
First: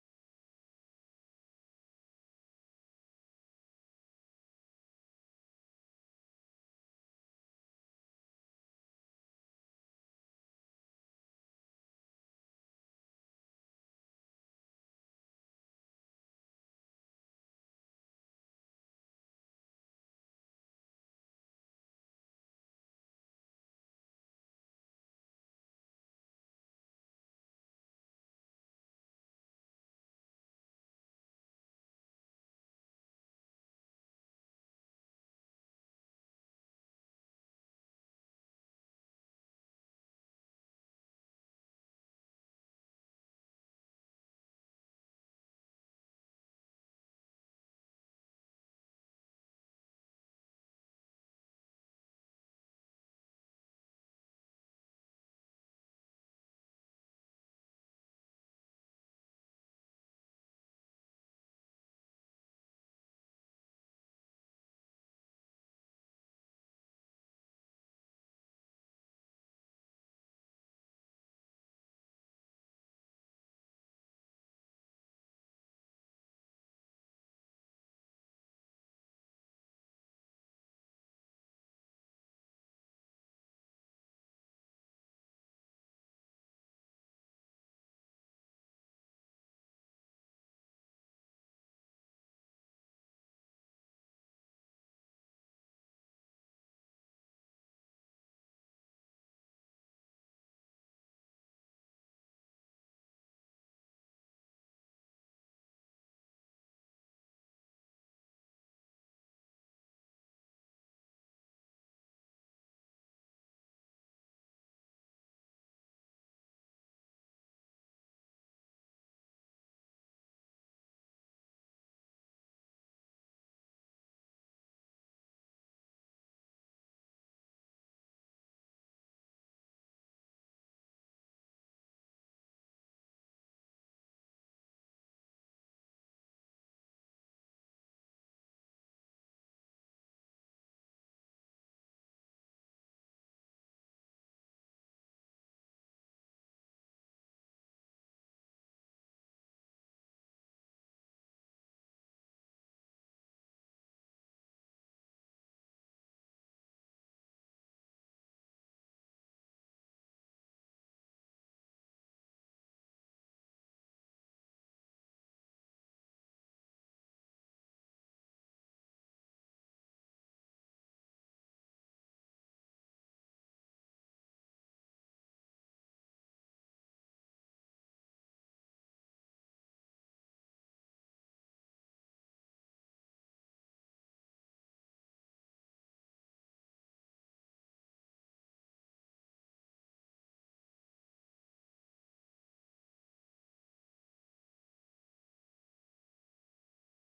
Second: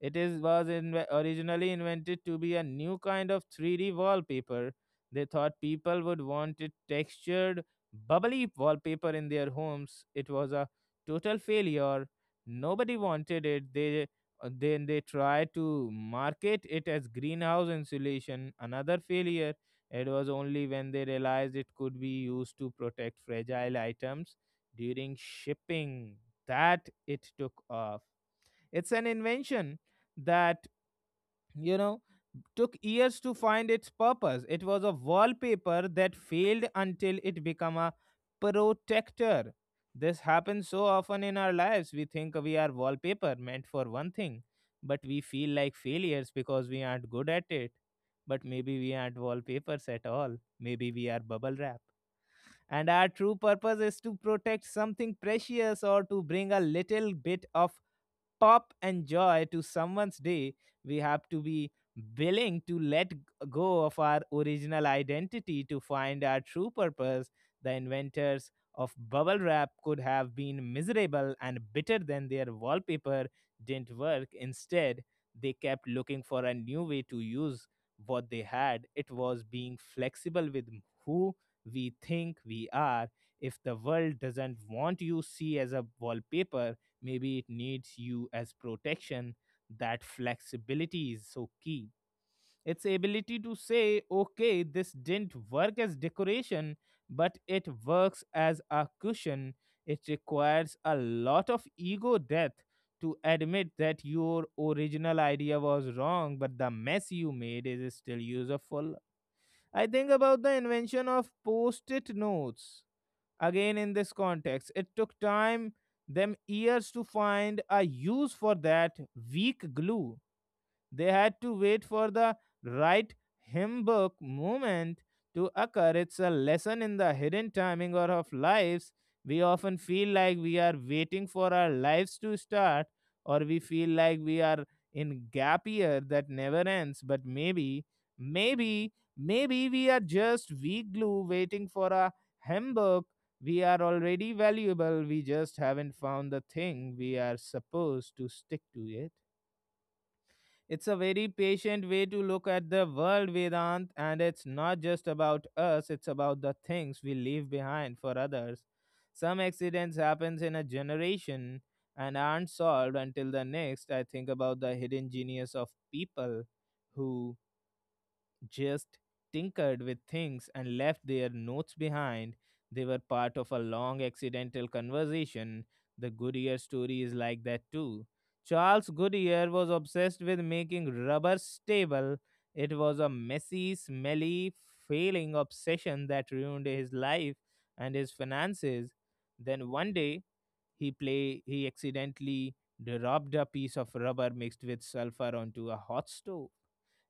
Speaker 1: It originally invented to be a new kind of 3D wallpaper. They thought people would want it textured, bubbly wallpaper in their homes. It was a total failure. Nobody wanted it. They then they tried to market it as greenhouse insulation. Another failure. It was only when they realized it could be used to protect fragile items during shipping that it took off. It's an invention that, you know, took years to find its purpose. It was a wallpaper that failed until it became a protector. This happens so often in our lives. We think we are wallpaper meant for one thing, but we feel like failures because we aren't good at it. But maybe we aren't wallpapers at all. Maybe we are bubble wrap and our true purpose is to protect something precious or to bring a little bit of pop and joy to someone's day. We have to be willing to let go of our original identity to find our true purpose. The inventors of bubble wrap could have been miserable and bitter than their wallpaper didn't work. Instead, they kept looking for a new way to use what they had. It was being flexible with who we think we are. If the world doesn't want you see as a wallpaper, maybe it needs you as protection. That flexibility is so key, its ability to say, okay, this didn't work as decoration, but it works as a cushion. It requires a lot of ego death to admit that your original idea was wrong, but the mess you made is still useful. I think about the invention of post-it notes. Again, in this context, it took time them years to find a use for that weak glue. They had to wait for the right hymn book moment to occur. It's a lesson in the hidden timing or of lives. We often feel like we are waiting for our lives to start, or we feel like we are in gap year that never ends. But maybe, maybe, maybe we are just weak glue waiting for a hymn book. We are already valuable. We just haven't found the thing we are supposed to stick to yet. It's a very patient way to look at the world, Vedant, and it's not just about us, it's about the things we leave behind for others. Some accidents happens in a generation and aren't solved until the next. I think about the hidden genius of people who just tinkered with things and left their notes behind. They were part of a long accidental conversation. The Goodyear story is like that too. Charles Goodyear was obsessed with making rubber stable. It was a messy, smelly, failing obsession that ruined his life and his finances. Then one day he accidentally dropped a piece of rubber mixed with sulfur onto a hot stove.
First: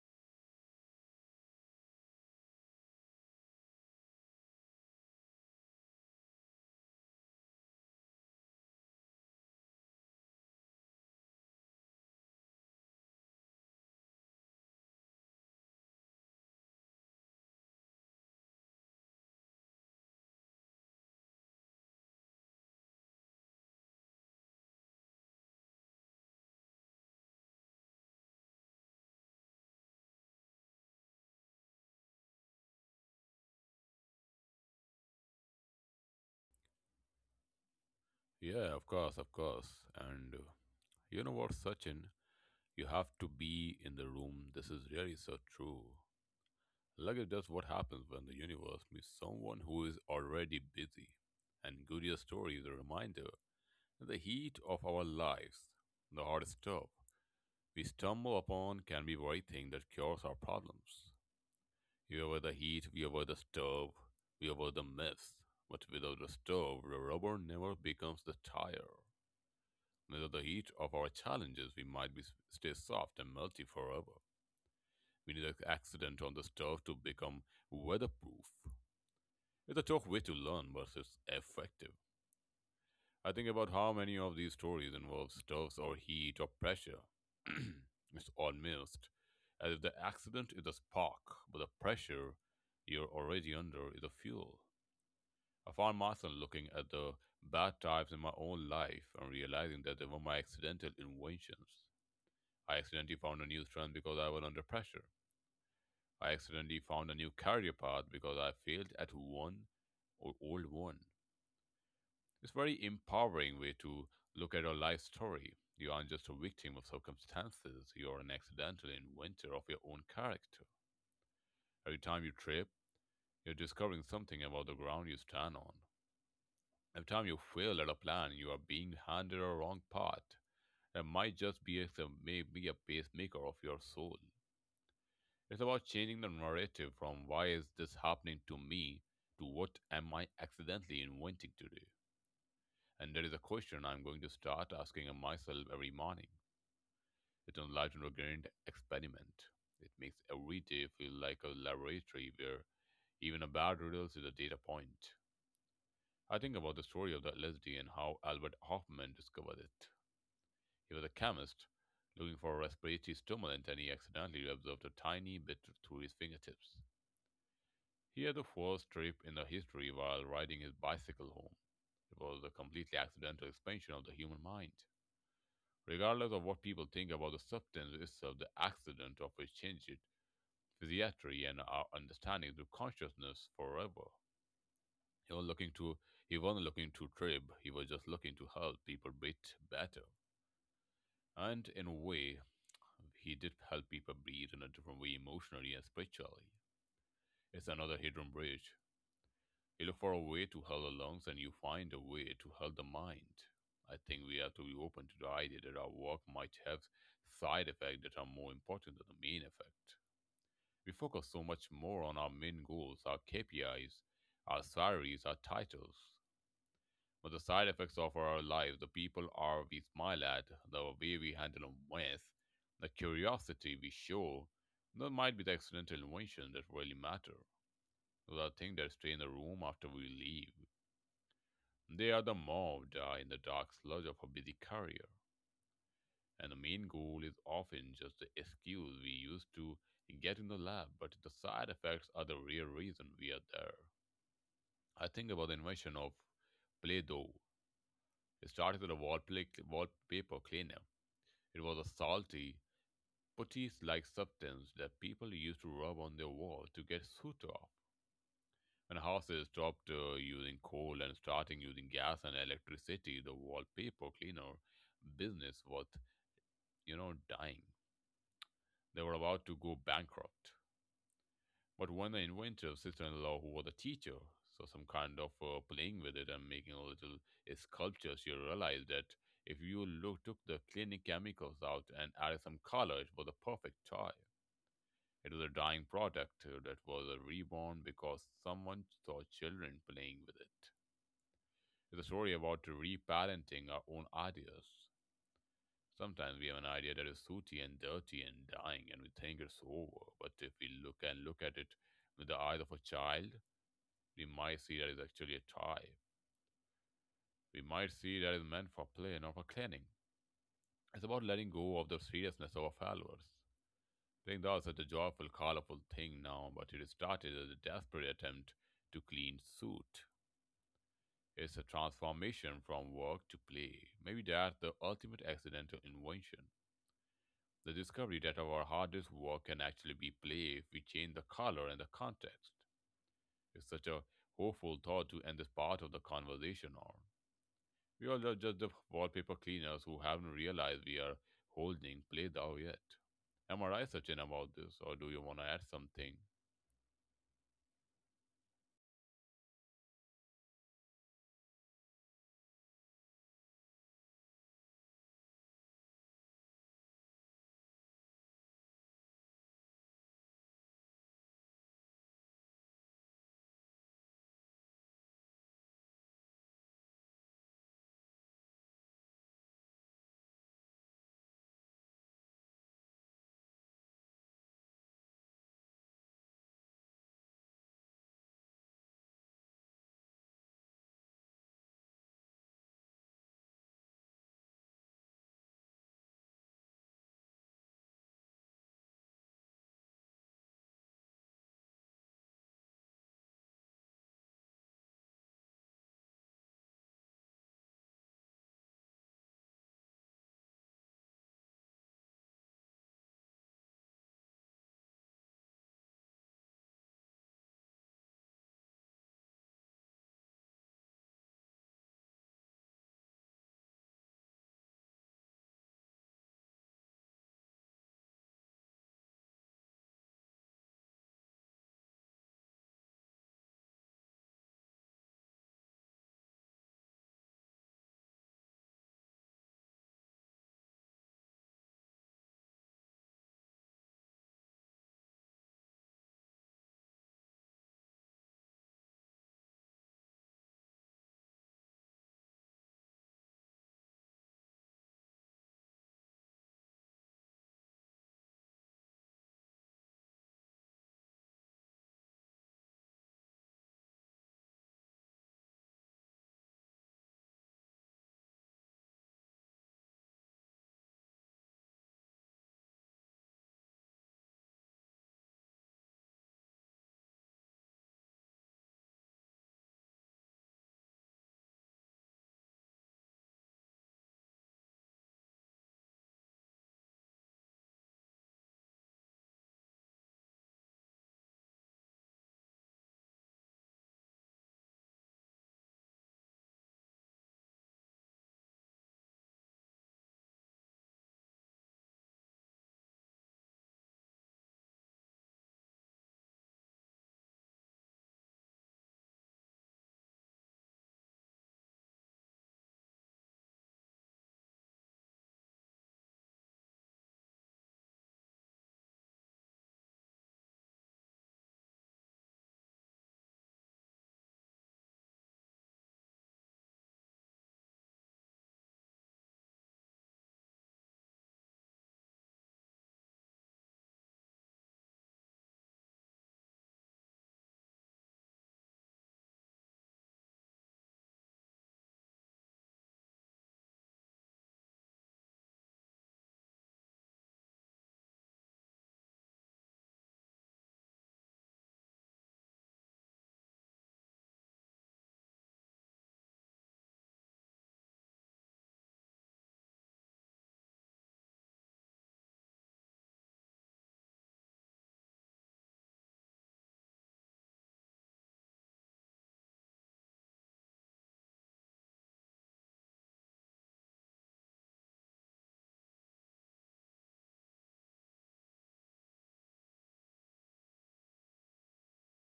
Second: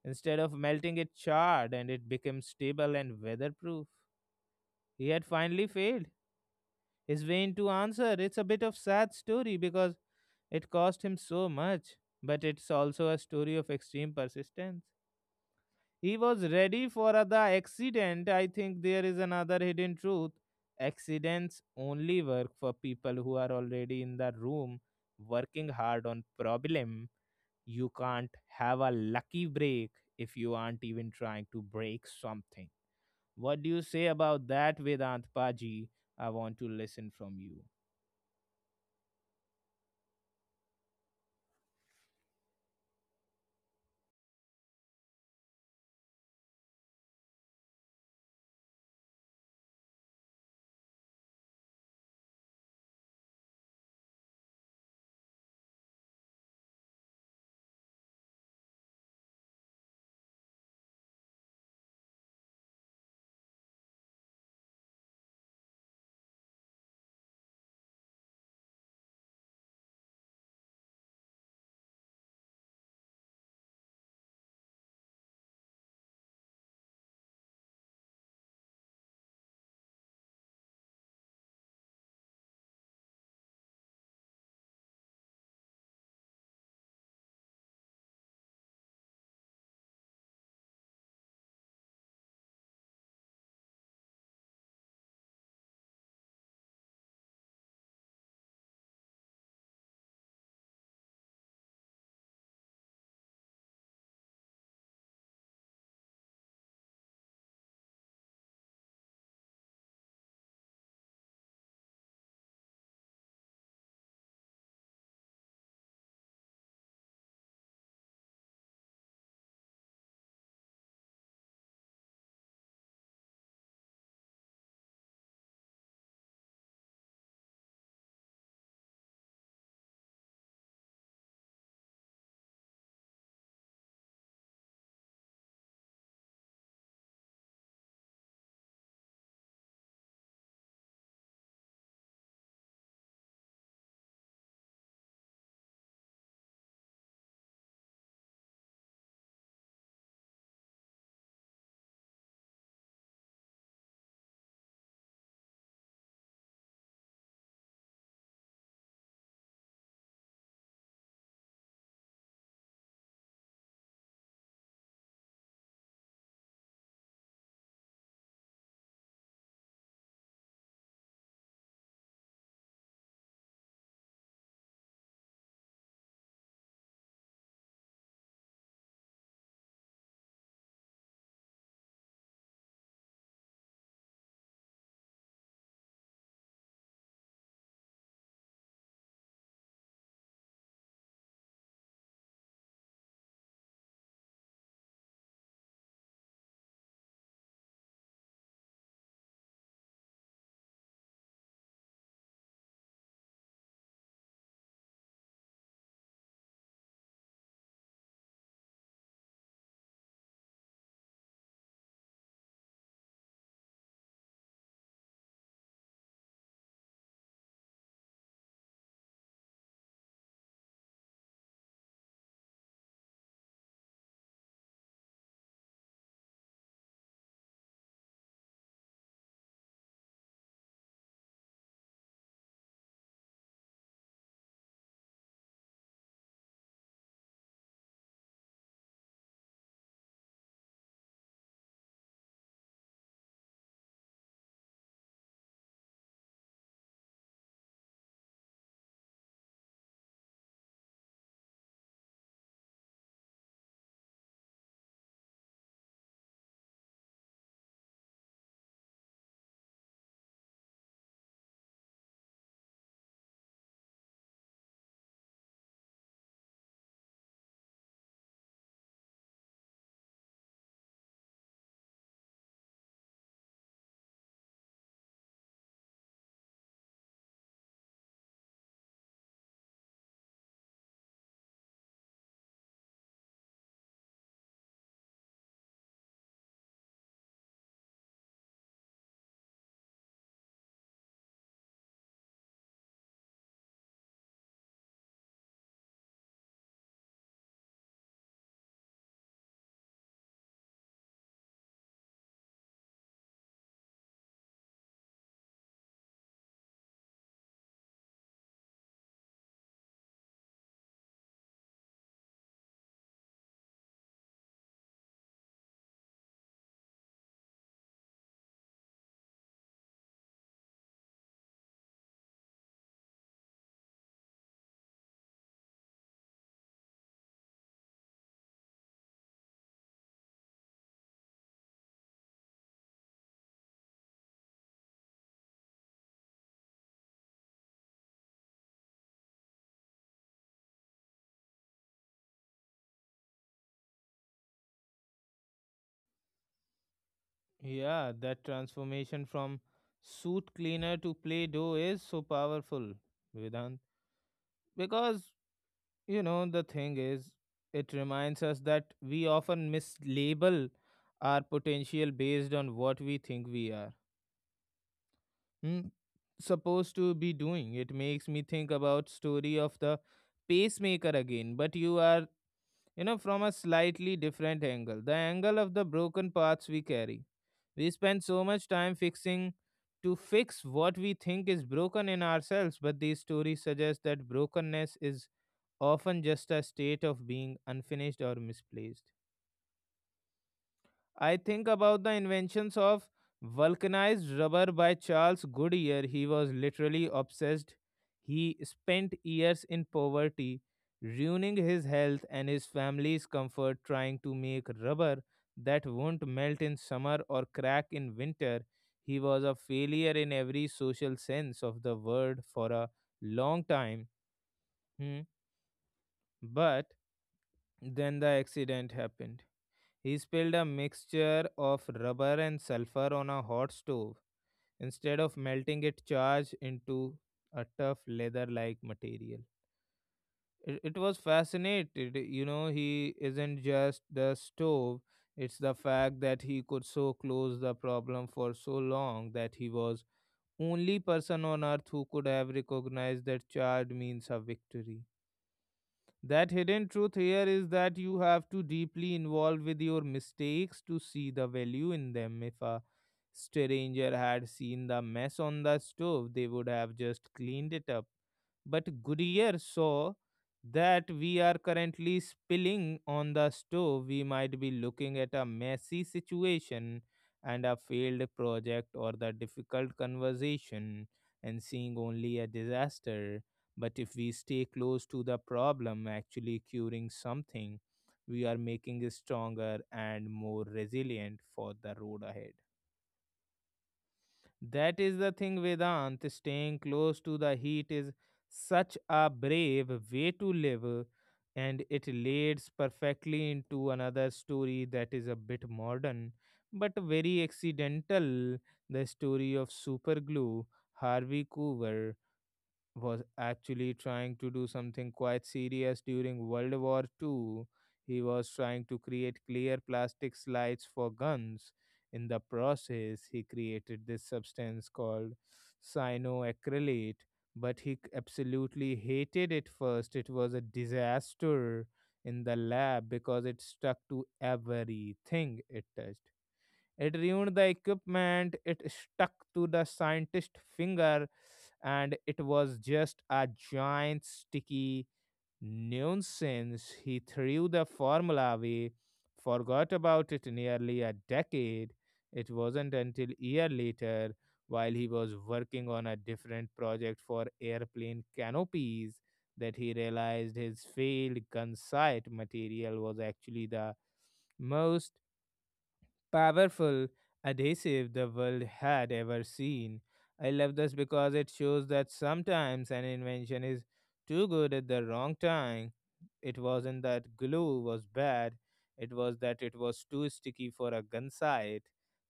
Speaker 1: Instead of melting, it charred and it became stable and weatherproof. He had finally failed. His vain to answer. It's a bit of sad story because it cost him so much, but it's also a story of extreme persistence. He was ready for the accident. I think there is another hidden truth. Accidents only work for people who are already in the room working hard on problem. You can't have a lucky break if you aren't even trying to break something. What do you say about that, Vedant Paji? I want to listen from you.
Speaker 2: Yeah, of course, of course. And you know what, Sachin? You have to be in the room. This is really so true. Like it does, what happens when the universe meets someone who is already busy. And Guria's story is a reminder that the heat of our lives, the hard stuff we stumble upon, can be very thing that cures our problems. We avoid the heat, we avoid the stove, we avoid the myths. But without the stove, the rubber never becomes the tire. Under the heat of our challenges, we might be, stay soft and melty forever. We need an accident on the stove to become weatherproof. It's a tough way to learn, but it's effective. I think about how many of these stories involve stoves or heat or pressure. It's almost as if the accident is a spark, but the pressure you're already under is the fuel. I found myself looking at the bad times in my own life and realizing that they were my accidental inventions. I accidentally found a new strength because I was under pressure. I accidentally found a new career path because I failed at one or old one. It's a very empowering way to look at your life story. You aren't just a victim of circumstances, you're an accidental inventor of your own character. Every time you trip, you're discovering something about the ground you stand on. Every time you fail at a plan, you are being handed a wrong path that might just be may be a pacemaker of your soul. It's about changing the narrative from why is this happening to me to what am I accidentally inventing today? And that is a question I'm going to start asking myself every morning. It's an light and regret experiment. It makes every day feel like a laboratory where even a bad riddles is a data point. I think about the story of the LSD and how Albert Hoffman discovered it. He was a chemist looking for a respiratory stimulant and he accidentally absorbed a tiny bit through his fingertips. He had the first trip in the history while riding his bicycle home. It was a completely accidental expansion of the human mind. Regardless of what people think about the substance itself, the accident of it changed its physiatry and our understanding to consciousness forever. He was looking to he wasn't looking to trip, he was just looking to help people breathe better. And in a way, he did help people breathe in a different way emotionally and spiritually. It's another hidden bridge. You look for a way to heal the lungs and you find a way to heal the mind. I think we have to be open to the idea that our work might have side effects that are more important than the main effect. We focus so much more on our main goals, our KPIs, our salaries, our titles. But the side effects of our life, the people are we smile at, the way we handle them with, the curiosity we show, that might be the accidental invention that really matter. The thing that stay in the room after we leave. They are the mobbed in the dark sludge of a busy career, and the main goal is often just the excuse we use to get in the lab, but the side effects are the real reason we are there. I think about the invention of Play-Doh. It started as a wallpaper cleaner. It was a salty, putty-like substance that people used to rub on their wall to get soot off. When houses stopped using coal and starting using gas and electricity, the wallpaper cleaner business was, you know, dying. They were about to go bankrupt. But when the inventor's sister-in-law, who was a teacher, saw some kind of playing with it and making a little sculpture, she realized that if you look, took the cleaning chemicals out and added some color, it was a perfect toy. It was a dying product that was a reborn because someone saw children playing with it. It's a story about reparenting our own ideas. Sometimes we have an idea that is sooty and dirty and dying, and we think it's over. But if we look at it with the eyes of a child, we might see that it's actually a toy. We might see that it's meant for play, not for cleaning. It's about letting go of the seriousness of our followers. Playing dolls is such a joyful, colorful thing now, but it started as a desperate attempt to clean suit. It's a transformation from work to play. Maybe that's the ultimate accidental invention. The discovery that our hardest work can actually be play if we change the color and the context is such a hopeful thought to end this part of the conversation on. We all are just the wallpaper cleaners who haven't realized we are holding play thou yet. Am I right, Sachin, about this, or do you want to add something?
Speaker 1: Yeah, that transformation from suit cleaner to Play Doh is so powerful, Vedant. Because, you know, the thing is, it reminds us that we often mislabel our potential based on what we think we are, hmm, supposed to be doing. It makes me think about story of the pacemaker again, but you are, you know, from a slightly different angle, the angle of the broken parts we carry. We spend so much time fix what we think is broken in ourselves, but these stories suggest that brokenness is often just a state of being unfinished or misplaced. I think about the inventions of vulcanized rubber by Charles Goodyear. He was literally obsessed. He spent years in poverty, ruining his health and his family's comfort trying to make rubber that won't melt in summer or crack in winter. He was a failure in every social sense of the word for a long time. Hmm. But then the accident happened. He spilled a mixture of rubber and sulfur on a hot stove. Instead of melting it, charged into a tough leather like material. It was fascinated. You know, he isn't just the stove, it's the fact that he could so close the problem for so long that he was only person on earth who could have recognized that charred means a victory. That hidden truth here is that you have to deeply involved with your mistakes to see the value in them. If a stranger had seen the mess on the stove, they would have just cleaned it up. But Goodyear saw that we are currently spilling on the stove. We might be looking at a messy situation and a failed project or the difficult conversation and seeing only a disaster. But if we stay close to the problem, actually curing something, we are making it stronger and more resilient for the road ahead. That is the thing, Vedant. Staying close to the heat is such a brave way to live, and it leads perfectly into another story that is a bit modern but very accidental, the story of superglue. Harvey Coover was actually trying to do something quite serious during World War Two. He was trying to create clear plastic slides for guns. In the process, he created this substance called cyanoacrylate, but absolutely hated it first. It was a disaster in the lab because it stuck to everything it touched. It ruined the equipment, it stuck to the scientist's finger, and it was just a giant sticky nuisance. He threw the formula away, forgot about it nearly a decade. It wasn't until a year later, while he was working on a different project for airplane canopies, that he realized his failed gunsight material was actually the most powerful adhesive the world had ever seen. I love this because it shows that sometimes an invention is too good at the wrong time. It wasn't that glue was bad, it was that it was too sticky for a gun sight.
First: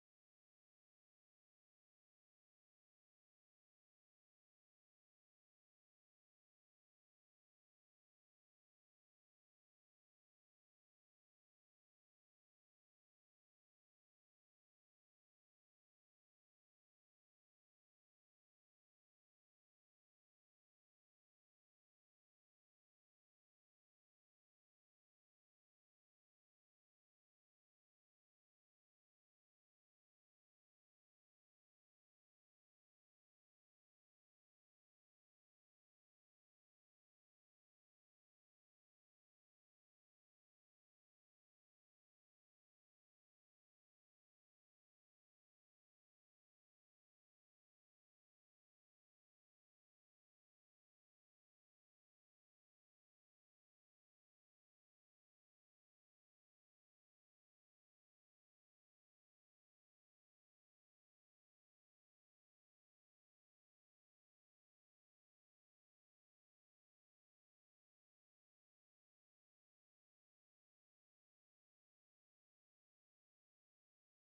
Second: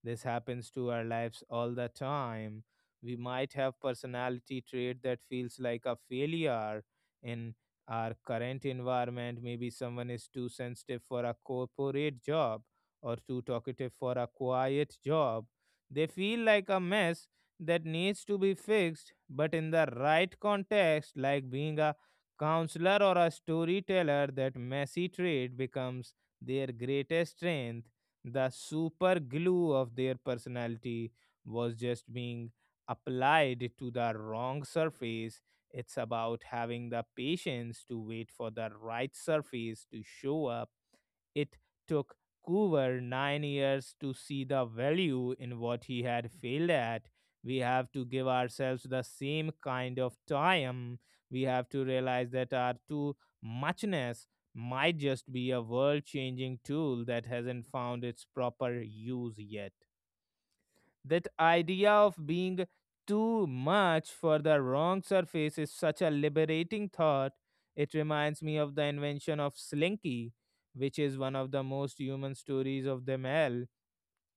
Speaker 1: This happens to our lives all the time. We might have personality trait that feels like a failure in our current environment. Maybe someone is too sensitive for a corporate job or too talkative for a quiet job. They feel like a mess that needs to be fixed, but in the right context, like being a counselor or a storyteller, that messy trait becomes their greatest strength. The super glue of their personality was just being applied to the wrong surface. It's about having the patience to wait for the right surface to show up. It took Coover 9 years to see the value in what he had failed at. We have to give ourselves the same kind of time. We have to realize that our too muchness might just be a world changing tool that hasn't found its proper use yet. That idea of being too much for the wrong surface is such a liberating thought. It reminds me of the invention of Slinky, which is one of the most human stories of them all.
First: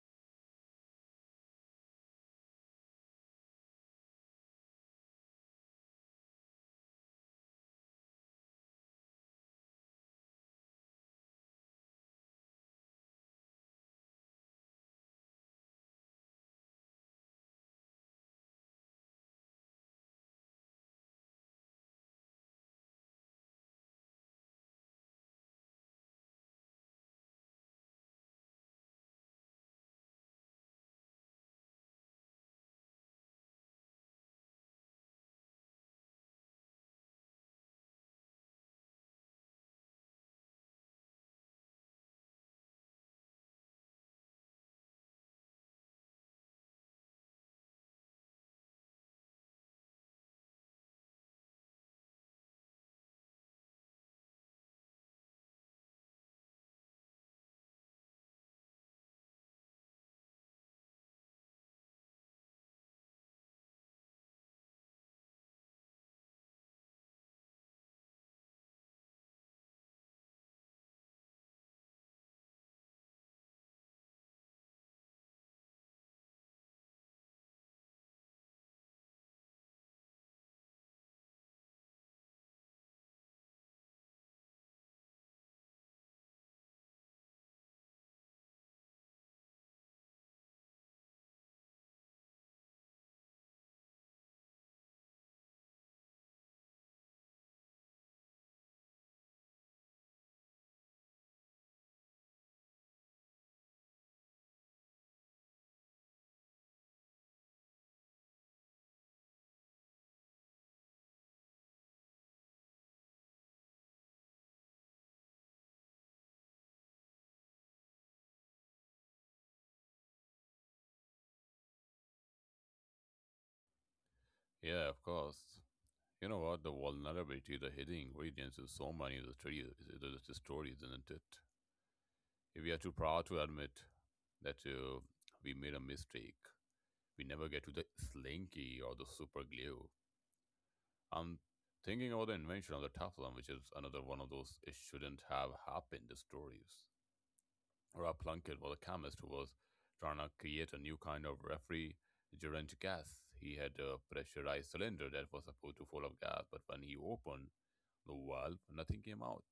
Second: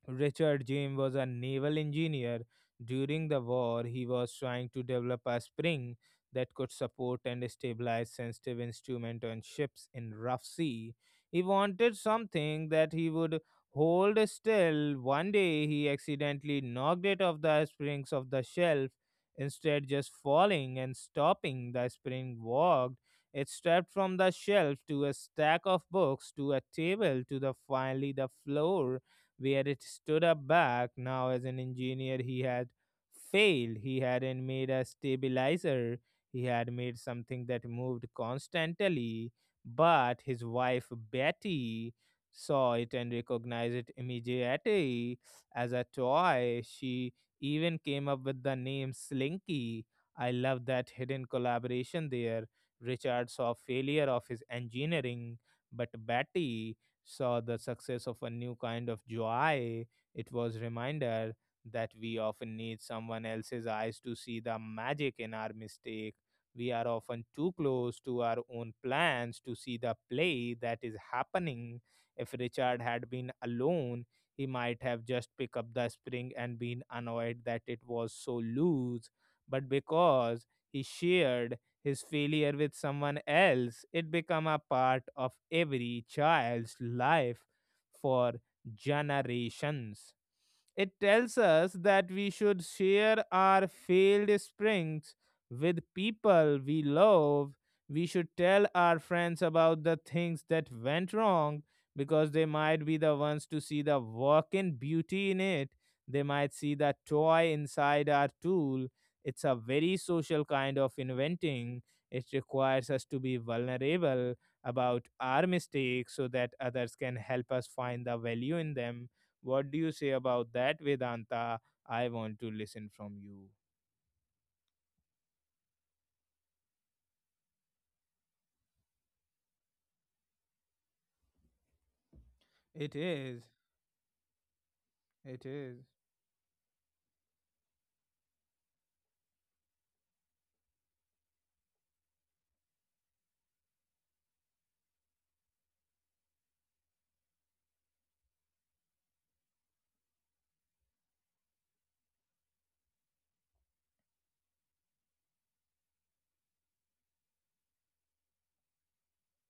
Speaker 1: Richard James was a naval engineer. During the war, he was trying to develop a spring that could support and stabilize sensitive instruments on ships in rough sea. He wanted something that he would hold still. One day, he accidentally knocked it off the springs of the shelf. Instead, just falling and stopping, the spring walked. It stepped from the shelf to a stack of books, to a table, to the finally the floor where it stood up back. Now, as an engineer, he had failed. He hadn't made a stabilizer, he had made something that moved constantly. But his wife, Betty, saw it and recognized it immediately as a toy. She even came up with the name Slinky. I love that hidden collaboration there. Richard saw failure of his engineering, but Betty saw the success of a new kind of joy. It was reminder that we often need someone else's eyes to see the magic in our mistake. We are often too close to our own plans to see the play that is happening. If Richard had been alone, he might have just picked up the spring and been annoyed that it was so loose. But because he shared, his failure with someone else it become a part of every child's life for generations. It tells us that we should share our failed springs with people we love. We should tell our friends about the things that went wrong because they might be the ones to see the working beauty in it. They might see the toy inside our tool. It's a very social kind of inventing. It requires us to be vulnerable about our mistakes so that others can help us find the value in them. What do you say about that, Vedanta? I want to listen from you.
Speaker 2: Yeah, of course. You know what? The vulnerability, the hidden ingredients in so many of the stories, the stories, isn't it? If we are too
Speaker 1: It
Speaker 2: proud to
Speaker 1: is.
Speaker 2: admit that
Speaker 1: It
Speaker 2: we made a
Speaker 1: is.
Speaker 2: mistake, we never get to the slinky or the super glue. I'm thinking about the invention of the Teflon, which is another one of those it shouldn't have happened stories. Rob Plunkett was a chemist who was trying to create a new kind of refrigerant gas. He had a pressurized cylinder that was supposed to be full of gas, but when he opened the valve, nothing came out.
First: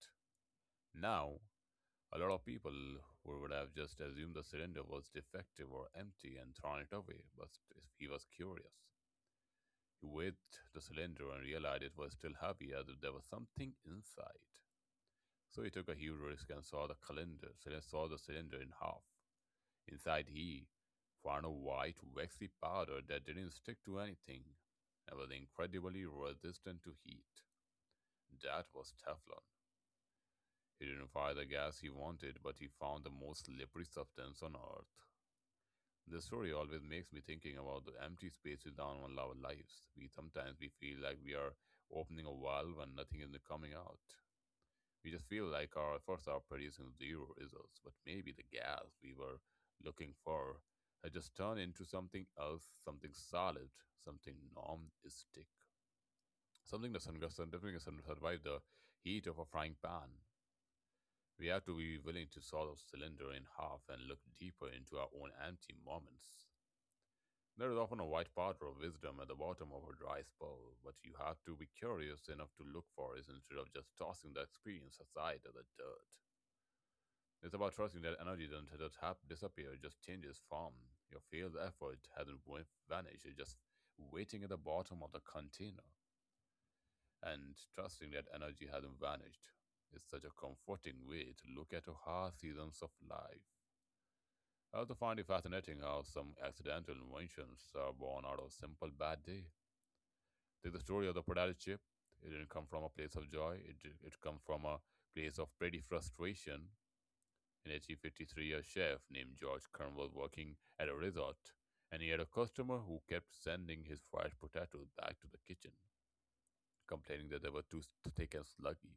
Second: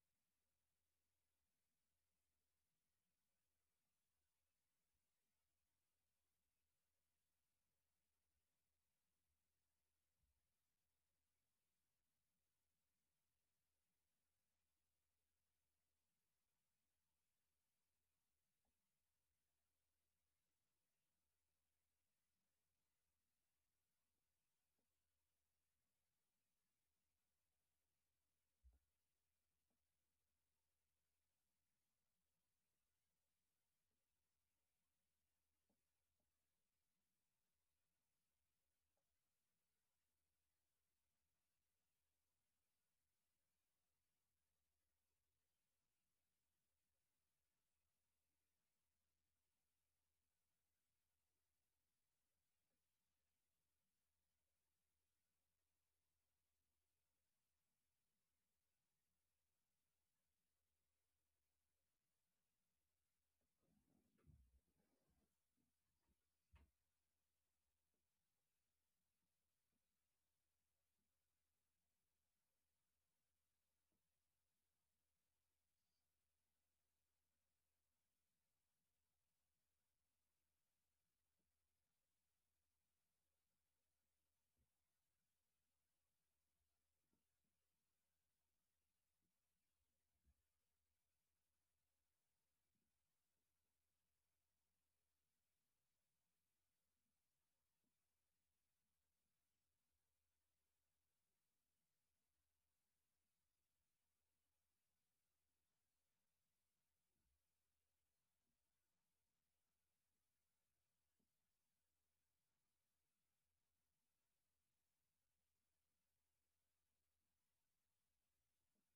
Speaker 2: Now, a lot of people would have just assumed the cylinder was defective or empty and thrown it away, but he was curious. He weighed the cylinder and realized it was still heavy as if there was something inside. So he took a huge risk and saw the cylinder in half. Inside he found a white, waxy powder that didn't stick to anything and was incredibly resistant to heat. That was Teflon. He didn't find the gas he wanted, but he found the most slippery substance on Earth. This story always makes me thinking about the empty spaces down on our lives. We feel like we are opening a valve and nothing is coming out. We just feel like our efforts are producing zero results, but maybe the gas we were looking for has just turned into something else, something solid, something non-stick, survive the heat of a frying pan. We have to be willing to sort of cylinder in half and look deeper into our own empty moments. There is often a white powder of wisdom at the bottom of a dry spell, but you have to be curious enough to look for it instead of just tossing the experience aside as the dirt. It's about trusting that energy doesn't, just not hap- disappear, it just changes form. Your failed effort hasn't wa- vanished, it's just waiting at the bottom of the container. And trusting that energy hasn't vanished is such a comforting way to look at hard seasons of life. I also find it fascinating how some accidental inventions are born out of simple bad day. There's the story of the prodigal chip. It didn't come from a place of joy. It come from a place of petty frustration. In 1853 a chef named George Kern was working at a resort, and he had a customer who kept sending his fried potatoes back to the kitchen, complaining that they were thick and sluggy,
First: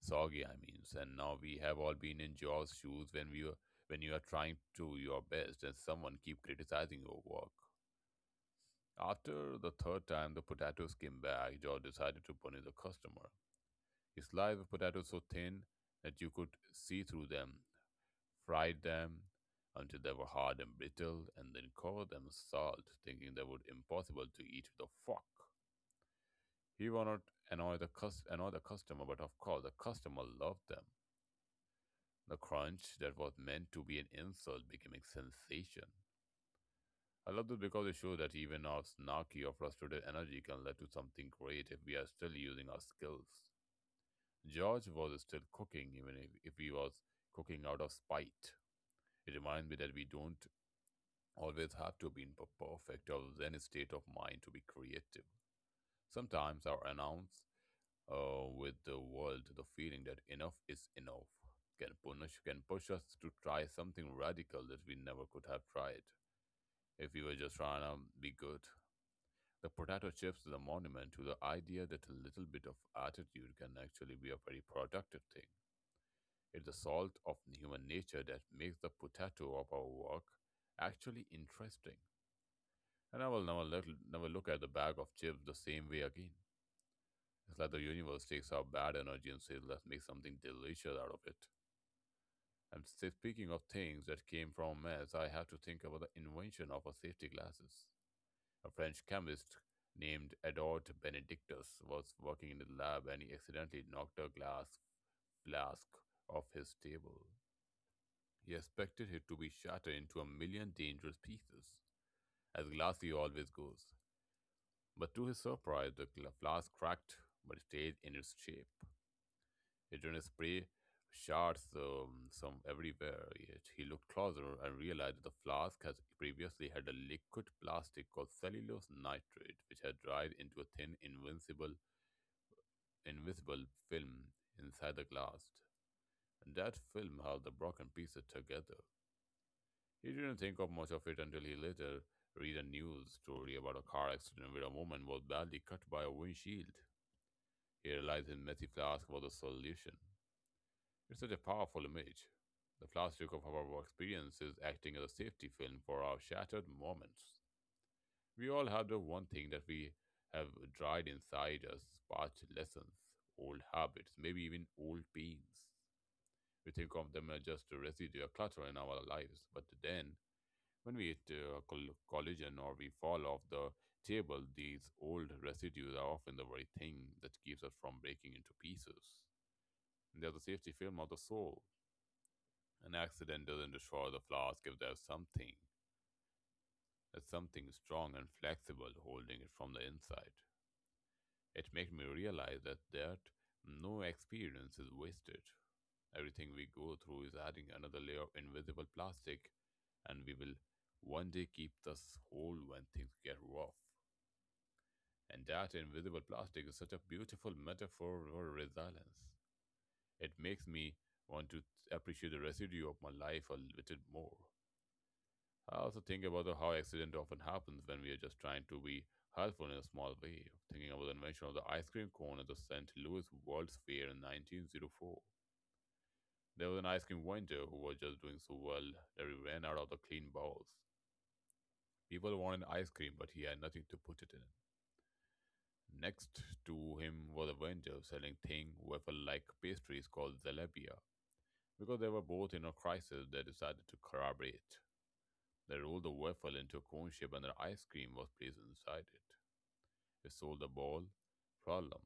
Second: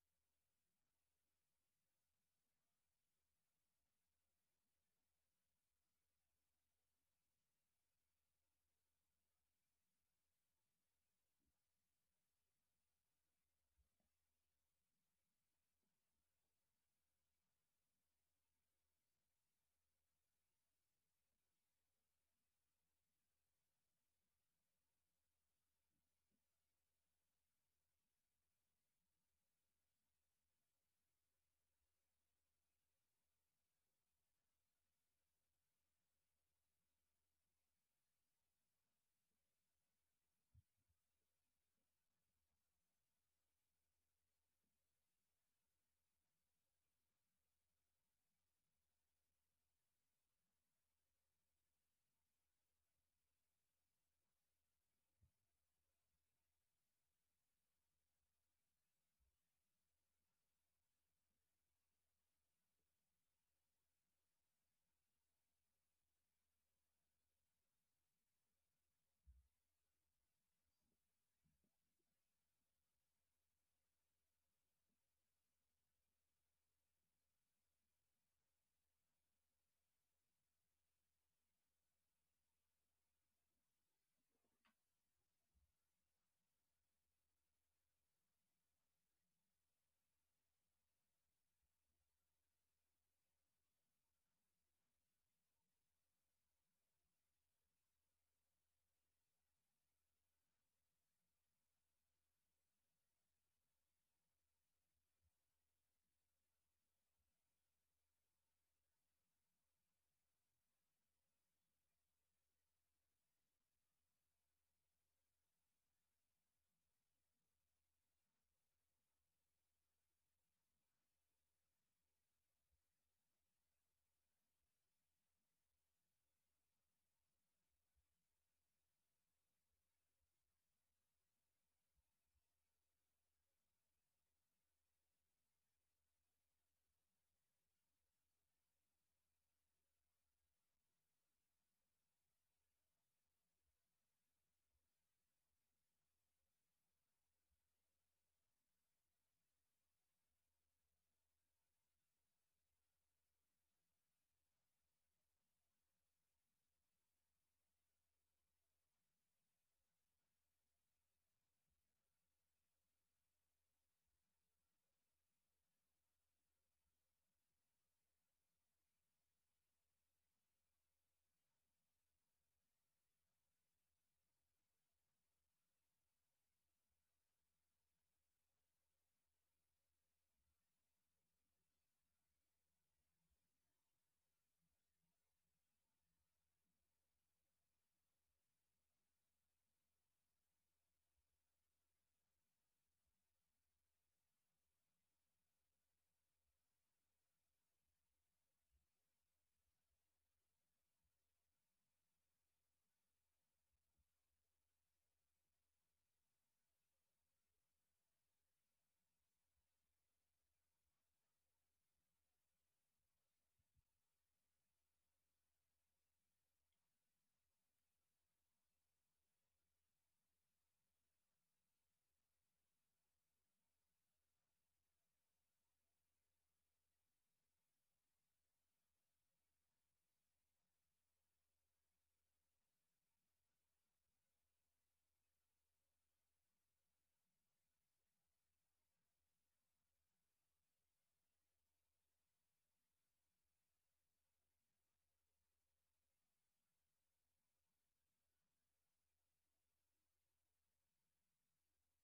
Speaker 2: soggy. I mean, and now we have all been in George's shoes when we were when you are trying to your best and someone keep criticizing your work. After the third time the potatoes came back, George decided to punish the customer. You slice of potatoes so thin that you could see through them, fried them until they were hard and brittle, and then covered them with salt, thinking they were impossible to eat with a fork. He wanted to annoy the customer, but of course the customer loved them. The crunch that was meant to be an insult became a sensation. I love this because it shows that even our snarky or frustrated energy can lead to something great if we are still using our skills. George was still cooking, even if he was cooking out of spite. It reminds me that we don't always have to be in perfect or zen state of mind to be creative. Sometimes our announce with the world, the feeling that enough is enough can push us to try something radical that we never could have tried if we were just trying to be good. The potato chips is a monument to the idea that a little bit of attitude can actually be a very productive thing. It's the salt of human nature that makes the potato of our work actually interesting. And I will never look at the bag of chips the same way again. It's like the universe takes our bad energy and says, let's make something delicious out of it. And speaking of things that came from mess, I have to think about the invention of a safety glasses. A French chemist named Edouard Benedictus was working in the lab and he accidentally knocked a glass flask off his table. He expected it to be shattered into a million dangerous pieces, as Glassy always goes. But to his surprise, the flask cracked but stayed in its shape. It didn't spray shards some everywhere, yet he looked closer and realized that the flask had previously had a liquid plastic called cellulose nitrate, which had dried into a thin, invincible, invisible film inside the glass. And that film held the broken pieces together. He didn't think of much of it until he later read a news story about a car accident where a woman was badly cut by a windshield. He realized his messy flask was the solution. It's such a powerful image. The plastic of our experiences acting as a safety film for our shattered moments. We all have the one thing that we have dried inside us, past lessons, old habits, maybe even old pains. We think of them as just a residue, a clutter in our lives, but then when we hit a collision or we fall off the table, these old residues are often the very thing that keeps us from breaking into pieces. They are the safety film of the soul. An accident doesn't destroy the flask if there's something strong and flexible holding it from the inside. It made me realize that no experience is wasted. Everything we go through is adding another layer of invisible plastic, and we will one day keep this whole when things get rough. And that invisible plastic is such a beautiful metaphor for resilience. It makes me want to appreciate the residue of my life a little more. I also think about how accident often happens when we are just trying to be helpful in a small way. Thinking about the invention of the ice cream cone at the St. Louis World's Fair in 1904. There was an ice cream vendor who was just doing so well that he ran out of the clean bowls. People wanted ice cream, but he had nothing to put it in. Next to him was a vendor selling thin wafer-like pastries called zalabia. Because they were both in a crisis, they decided to collaborate. They rolled the waffle into a cone shape and the ice cream was placed inside it. It solved the ball problem,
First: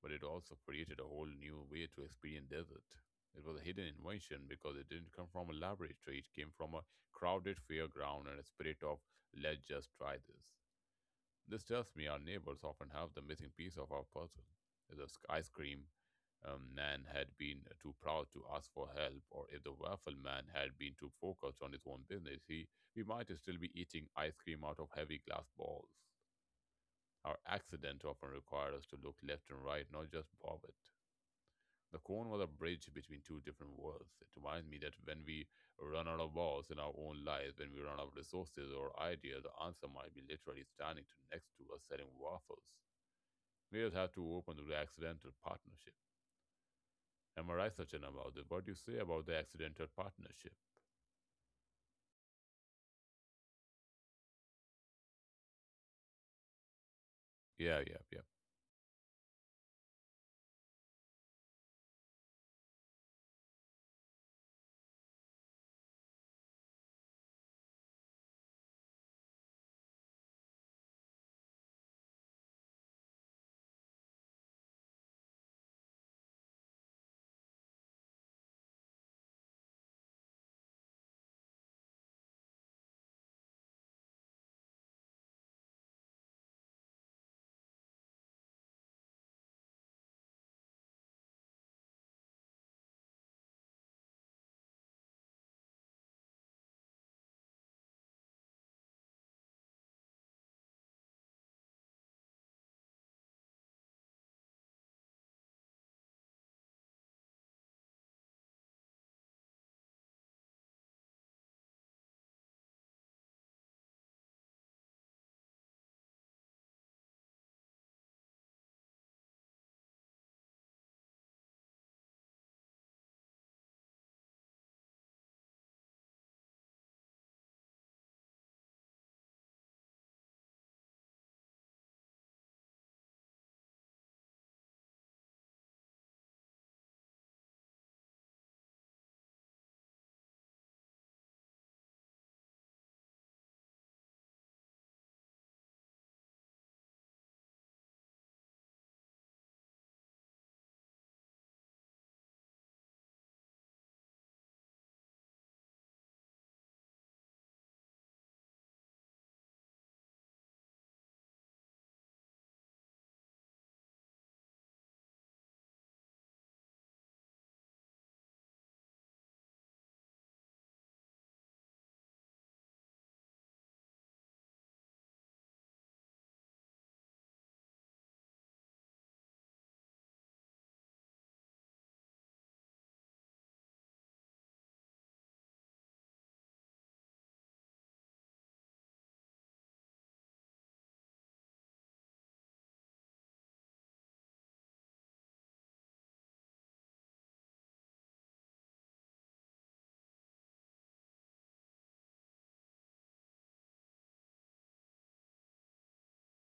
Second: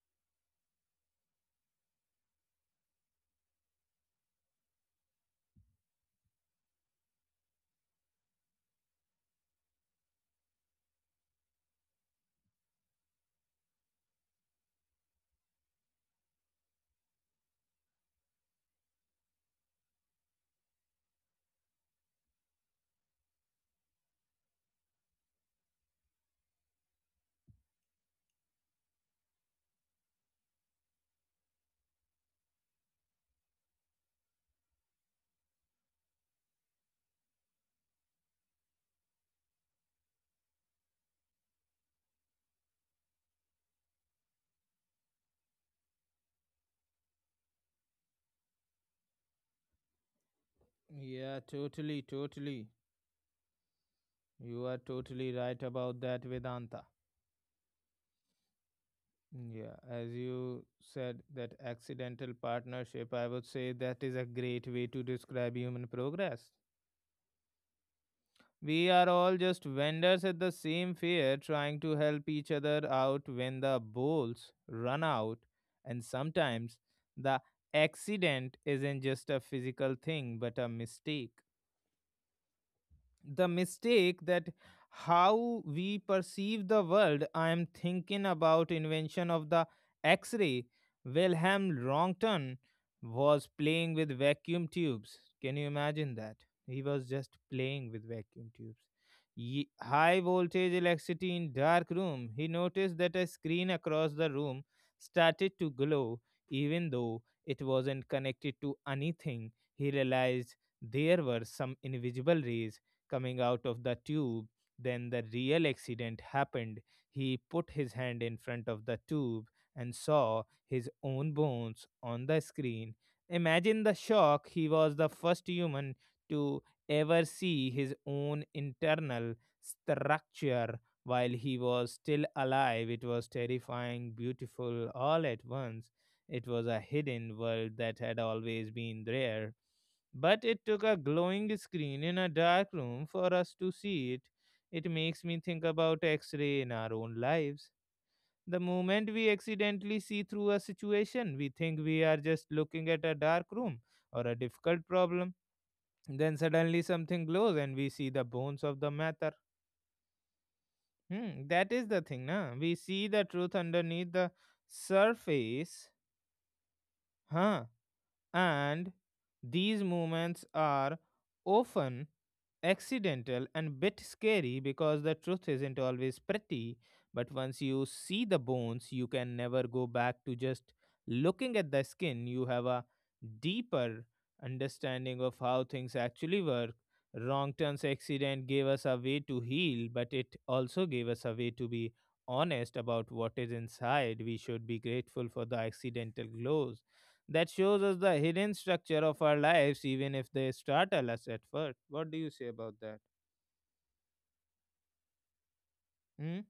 Speaker 2: but it also created a whole new way to experience dessert. It was a hidden invention because it didn't come from a laboratory, it came from a crowded fairground and a spirit of let's just try this. This tells me our neighbors often have the missing piece of our puzzle. The ice cream man had been too proud to ask for help, or if the waffle man had been too focused on his own business, he, we might still be eating ice cream out of heavy glass balls. Our accident often required us to look left and right, not just bob it. The cone was a bridge between two different worlds. It reminds me that when we run out of balls in our own lives, when we run out of resources or ideas, the answer might be literally standing to next to us selling waffles. Leaders have to open to the accidental partnership. Am I right, Sachin, about this? What do you say about the accidental partnership?
Speaker 1: Yeah, totally, totally. You are totally right about that, Vedanta.
Speaker 2: Yeah, yeah, yeah.
Speaker 1: Yeah, as you said, that accidental partnership, I would say that is a great way to describe human progress. We are all just vendors at the same fair trying to help each other out when the bowls run out. And sometimes the accident isn't just a physical thing but a mistake, the mistake that how we perceive the world. I am thinking about invention of the x-ray. Wilhelm Rontgen was playing with vacuum tubes, can you imagine that? He was just playing with vacuum tubes, high voltage electricity in dark room. He noticed that a screen across the room started to glow even though it wasn't connected to anything. He realized there were some invisible rays coming out of the tube. Then the real accident happened. He put his hand in front of the tube and saw his own bones on the screen. Imagine the shock. He was the first human to ever see his own internal structure while he was still alive. It was terrifying, beautiful all at once. It was a hidden world that had always been there, but it took a glowing screen in a dark room for us to see it. It makes me think about X ray in our own lives. The moment we accidentally see through a situation, we think we are just looking at a dark room or a difficult problem. Then suddenly something glows and we see the bones of the matter. Hmm, that is the thing, na? We see the truth underneath the surface, huh? And these moments are often accidental and bit scary because the truth isn't always pretty, but once you see the bones you can never go back to just looking at the skin. You have a deeper understanding of how things actually work. Wrong turns accident gave us a way to heal, but it also gave us a way to be honest about what is inside. We should be grateful for the accidental glows that shows us the hidden structure of our lives, even if they startle us at first. What do you say about that? Hmm?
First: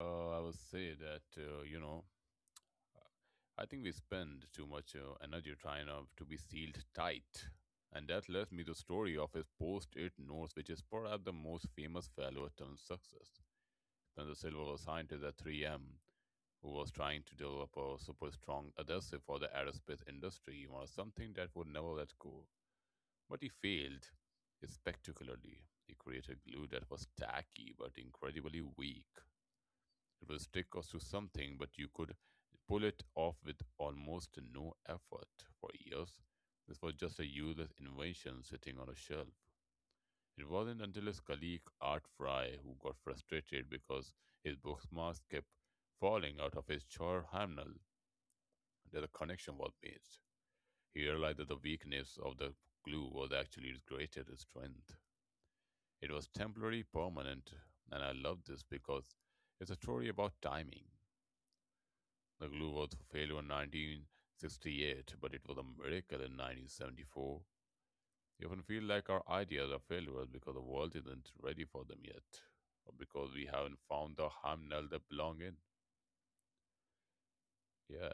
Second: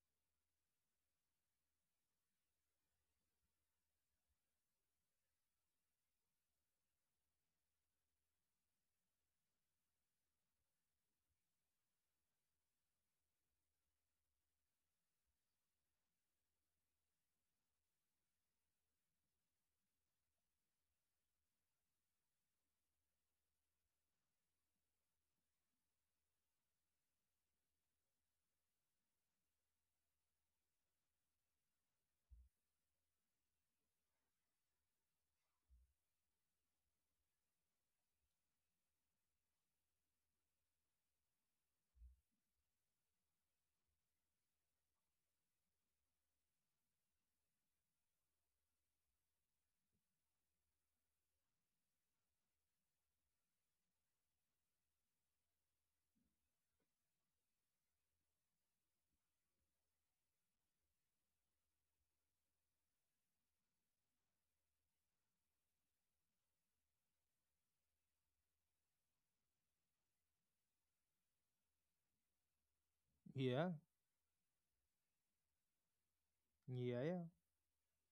Speaker 2: I would say that, you know, I think we spend too much energy trying to be sealed tight. And that led me to the story of his post-it notes, which is perhaps the most famous failure turned success. Then the silver was a scientist at 3M, who was trying to develop a super strong adhesive for the aerospace industry, or something that would never let go. But he failed spectacularly. He created glue that was tacky but incredibly weak. It would stick us to something, but you could pull it off with almost no effort. For years, this was just a useless invention sitting on a shelf. It wasn't until his colleague Art Fry, who got frustrated because his bookmarks kept falling out of his chair handle, that the connection was made. He realized that the weakness of the glue was actually its greatest strength. It was temporary, permanent, and I loved this because it's a story about timing. The glue was for failure in 1968, but it was a miracle in 1974. We often feel like our ideas are failures because the world isn't ready for them yet, or because we
Speaker 1: Yeah,
Speaker 2: haven't found the harmonic they belong in.
Speaker 1: yeah, yeah.
Speaker 2: Yeah.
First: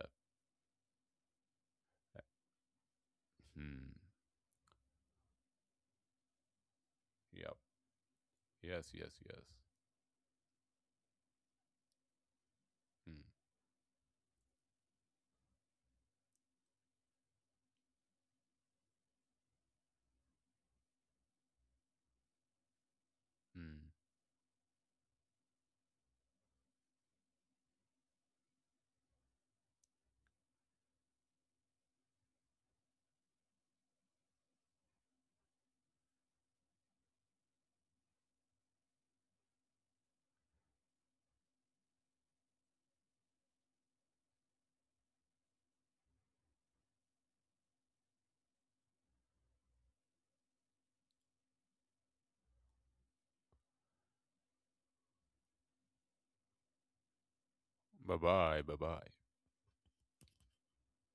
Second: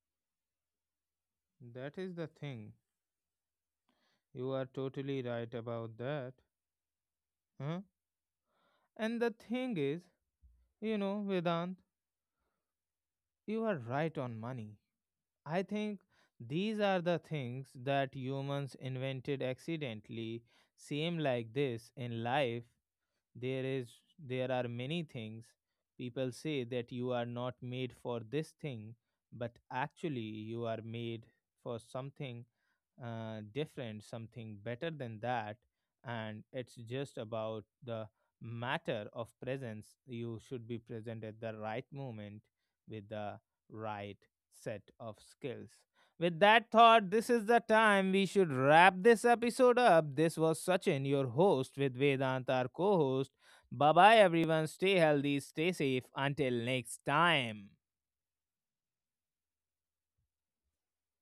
Speaker 1: That is the thing.
Speaker 2: Hmm.
Speaker 1: You are totally right about that.
Speaker 2: Yep.
Speaker 1: Huh?
Speaker 2: Yes. Yes.
Speaker 1: And the
Speaker 2: Yes.
Speaker 1: thing is, you know, Vedant,
Speaker 2: Hmm.
Speaker 1: you are right on money. I think these are the things that humans invented accidentally, same like this in life there
Speaker 2: Hmm.
Speaker 1: is there are many things people say that you are not made for this thing, but actually you are made for something different, something better than that. And it's just about the matter of presence. You should be present at the right moment with the right set of skills. With that thought, this is the time we should wrap this episode up. This was Sachin, your host, with Vedant, our co host. Bye bye, everyone. Stay healthy, stay safe. Until next time.
Speaker 2: Bye bye. Bye bye.